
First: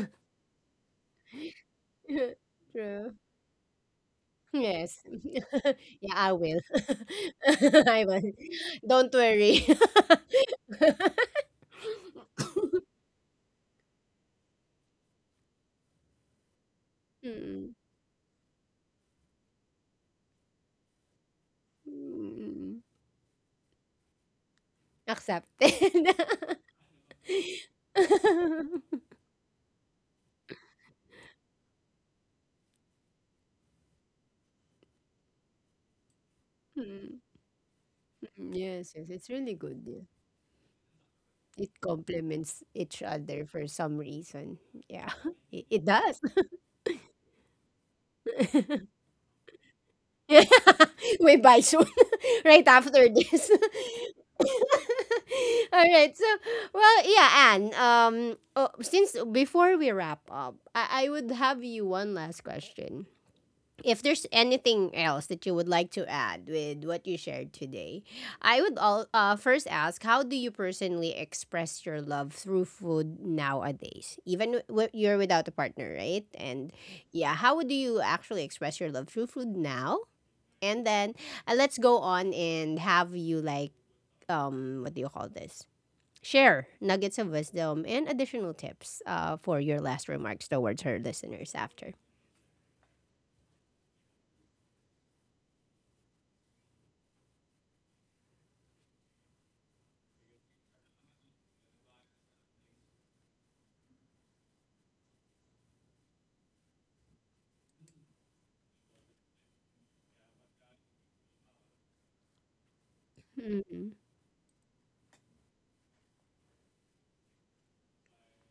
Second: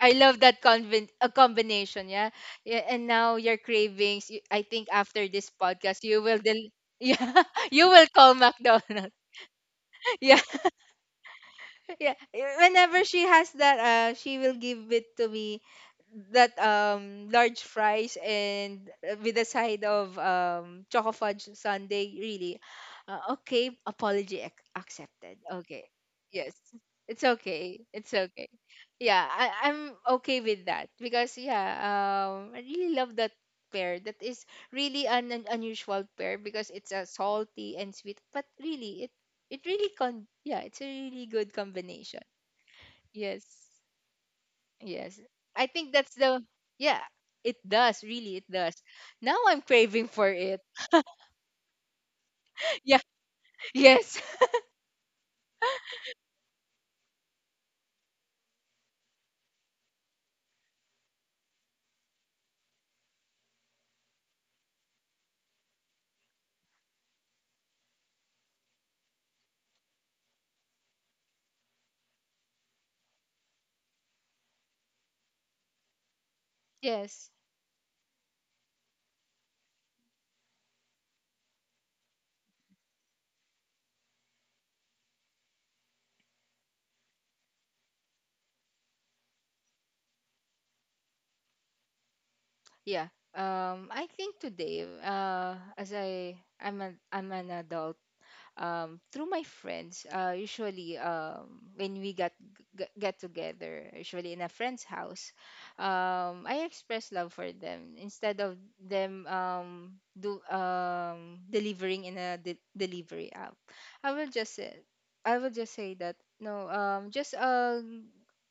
B: I love that convin- a combination, yeah. Yeah, and
A: True.
B: now your cravings, I think
A: Yes.
B: after this podcast
A: Yeah,
B: you
A: I
B: will
A: will.
B: yeah, you
A: I
B: will
A: will.
B: call
A: Don't
B: McDonald's.
A: worry.
B: Yeah. Yeah. Whenever she has that she will give it to me that large
A: mm,
B: fries and, with a side of choco fudge sundae, really.
A: mm,
B: Okay, accepted. Okay,
A: accepted.
B: yes, it's okay, it's okay. Yeah. I'm okay with that because, yeah, I really love that pair. That is really an unusual pair because
A: mm,
B: it's a
A: mm,
B: salty and sweet, but
A: yes,
B: really
A: yes,
B: it
A: it's really
B: it
A: good.
B: really
A: Yeah.
B: con yeah, it's a really good
A: It
B: combination.
A: complements each
B: Yes.
A: other for some reason. Yeah,
B: Yes. I
A: it
B: think that's
A: does.
B: the Yeah, it does, really it does. Now I'm craving for
A: Yeah,
B: it.
A: we buy soon right
B: Yeah.
A: after this.
B: Yes.
A: All right. So, well, yeah, Anne. Oh, since before we wrap up, I would have you one last question. If there's anything else that you would like to add with what you shared today, I would all first ask how do you personally express your love through food nowadays? Even you're without a partner, right? And
B: Yes.
A: yeah, how do you actually express your love through food now? And then let's go on and have you like what do you call this? Share nuggets of wisdom and additional tips for your last remarks towards her listeners after.
B: Yeah. I think today, as I I'm an adult. Through my friends, usually, when we get together, usually in a friend's house, I express love for them instead of them, do delivering in a delivery app.
A: Mm,
B: I will just say, I will just say that no, just,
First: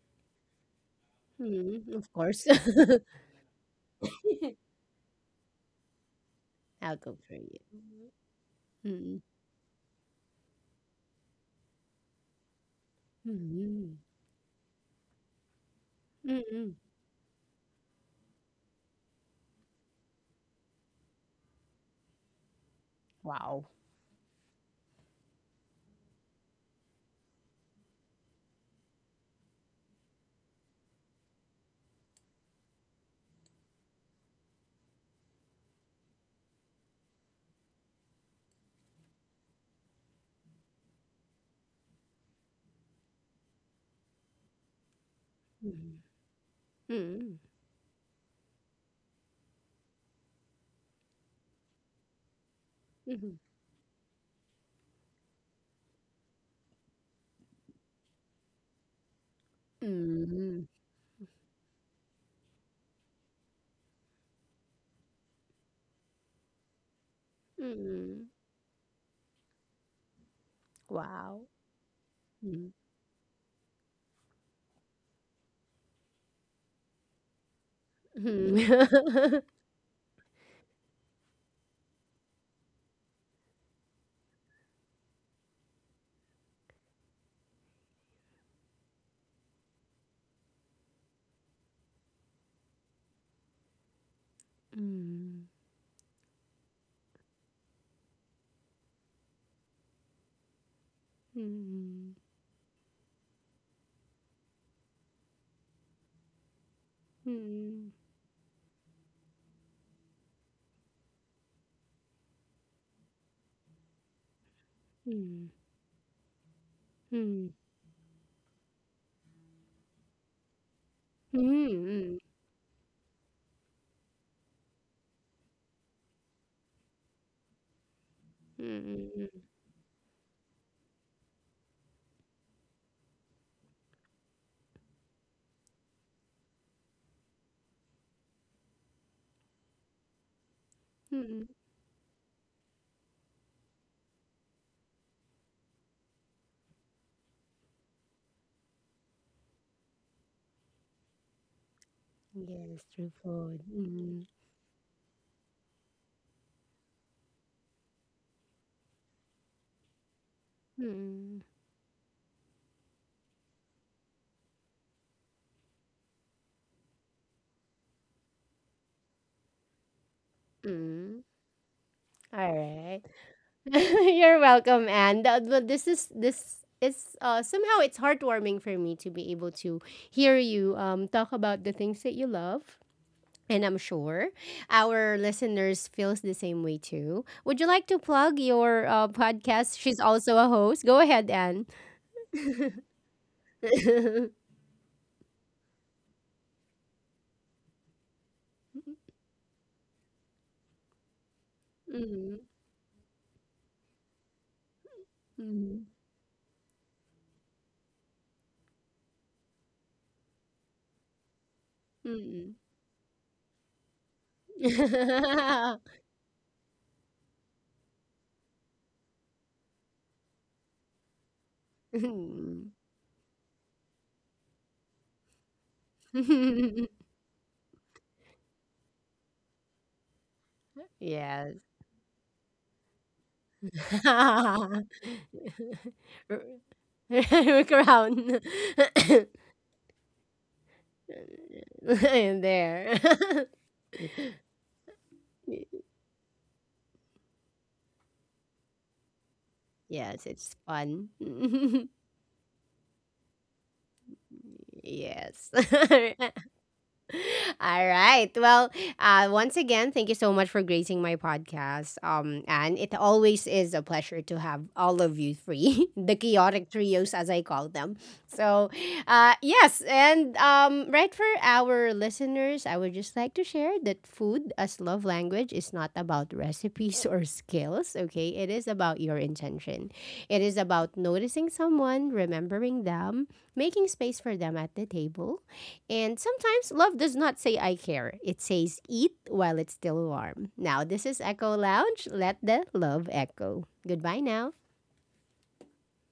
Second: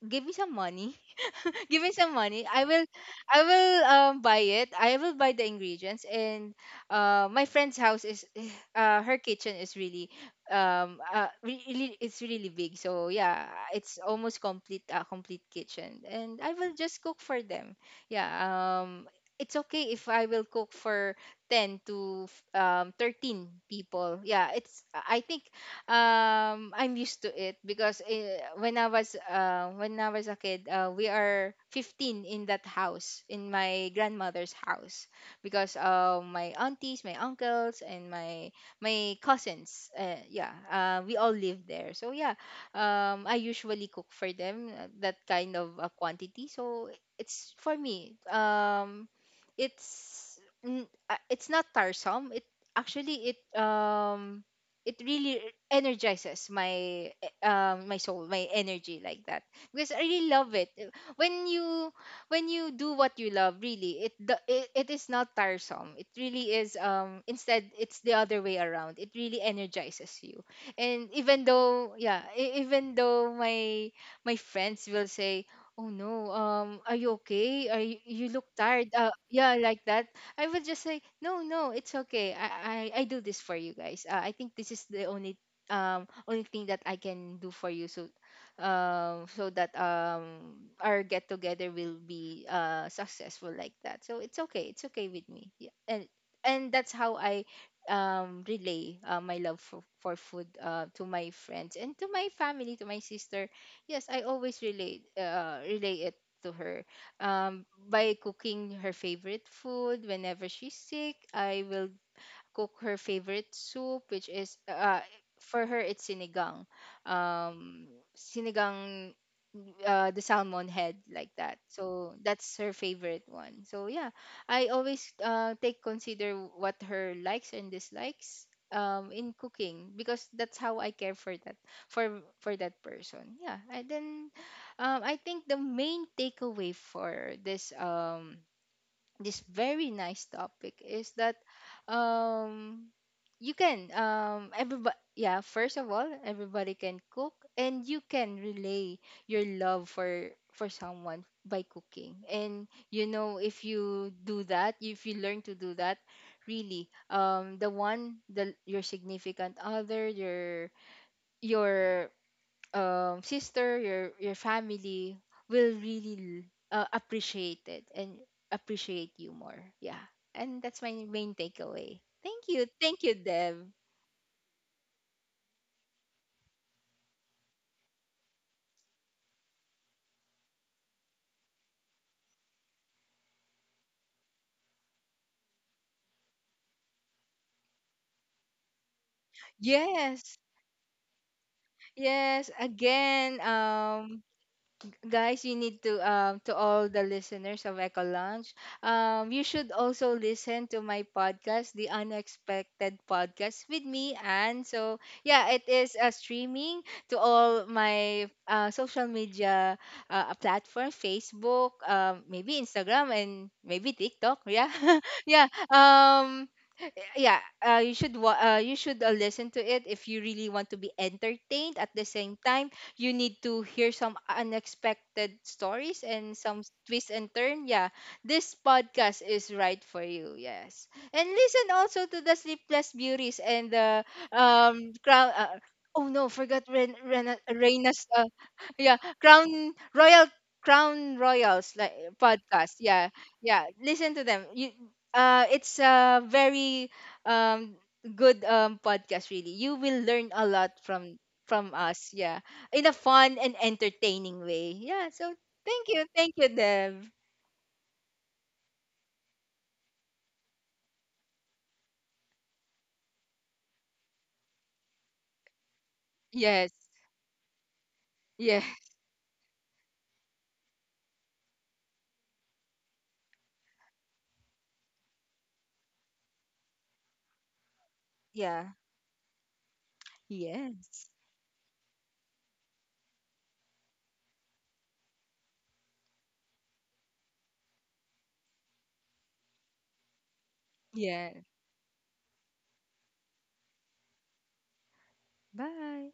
B: give me some money. Give me
A: mm, of
B: some money.
A: course.
B: I will, I will buy it. I will buy the ingredients. And
A: I'll go for
B: my
A: you.
B: friend's house is her
A: Mm,
B: kitchen is really really, it's really big. So yeah,
A: mm,
B: it's almost complete kitchen, and I will
A: mm,
B: just cook for them. Yeah. It's okay if I will cook for 10 to 13
A: wow.
B: people. Yeah, it's, I think I'm used to it because, when I was, when I was a kid, we are 15 in that house, in my grandmother's house, because, my aunties, my uncles, and my cousins, yeah, we all live there. So yeah, I usually cook for them, that kind of a
A: Mm,
B: quantity. So
A: mm,
B: it's for me. It's it's not tiresome. It actually
A: mm,
B: it it really energizes my, my soul, my energy, like that, because I really love it.
A: mm,
B: When you, when you do what you love, really it it is not tiresome. It really is, instead it's the
A: mm,
B: other way around. It really energizes you. And even
A: wow.
B: though, yeah,
A: Mm,
B: even though my friends will say, oh no, um, are you okay, are you, you look tired,
A: mm,
B: yeah, like that, I would just say, no, no, it's okay. I do this for you guys. I think this is the only only thing that I can do for you. So, so that, um, our get together will be, uh, successful, like that. So it's okay. It's okay with
A: mm,
B: me. Yeah. And that's how I, um, relay, my love for food, uh, to my friends and to my family, to my sister. Yes, I always relate relay it to her,
A: mm,
B: by cooking her favorite food. Whenever she's sick, I will cook her favorite soup, which is, for her it's sinigang,
A: mm.
B: um, sinigang, the salmon head, like that.
A: Mm,
B: So
A: mm,
B: that's her favorite one. So yeah, I always, take, consider what her likes and dislikes,
A: hmm.
B: in cooking, because that's how I care for that, for that person. Yeah, and then, I think the main takeaway for this, this very nice topic, is
A: Mm,
B: that,
A: hmm.
B: um you can, everybody, yeah, first of all, everybody can cook, and you can relay your love for someone by cooking. And
A: Yes,
B: you
A: through
B: know,
A: food.
B: if you
A: Mm,
B: do that, if you learn to do that, really, the one the your significant other, your
A: mm,
B: your sister, your family will really, appreciate it and appreciate you more. Yeah. And that's my
A: mm.
B: main takeaway.
A: All
B: Thank you.
A: right.
B: Thank you, Deb.
A: You're welcome, Anne. This is somehow it's heartwarming for me to be able to hear you talk about the things that you love. And I'm sure our listeners feels the same way too. Would you like to plug your podcast? She's
B: Yes,
A: also a host. Go ahead, Anne.
B: yes. Again, guys, you need to, to all the listeners of Echo Lounge, you should also listen to my podcast, The
A: mm,
B: Unexpected Podcast, with me. And so, yeah, it
A: mm,
B: is, streaming to all my, social media, platform, Facebook,
A: mm.
B: maybe Instagram, and maybe TikTok. Yeah. Yeah. Yeah, you should you should, listen to it. If you really want to be entertained, at the same time
A: Mhm.
B: you need to hear some unexpected stories and some twist and turn, yeah, this podcast is right for you. Yes. And
A: Yes.
B: listen also to The Sleepless Beauties, and the,
A: R
B: crown, oh no, forgot
A: r
B: Reina's,
A: crown.
B: yeah, Crown Royal, Crown Royals, like,
A: In
B: podcast.
A: there.
B: Yeah. Yeah, listen to them. You, it's a very, um good, podcast, really. You will
A: Yes,
B: learn a
A: it's
B: lot
A: fun.
B: from us. Yeah, in a fun and entertaining way. Yeah. So
A: Yes.
B: thank you. Thank you, Dev.
A: All right. Well, once again, thank you so much for gracing my podcast. And it always is a pleasure to have all of you three, the
B: Yes.
A: chaotic trios as I call them.
B: Yeah.
A: So, yes, and right, for our listeners, I would just like to share that food as love language is not about recipes or skills. Okay, it
B: Yeah.
A: is about your intention. It is about
B: Yes.
A: noticing someone, remembering them, making space for them at the table, and sometimes love does not say I care. It says eat while it's still warm. Now this is
B: Yeah.
A: Echo Lounge. Let the love echo. Goodbye now.
B: Bye.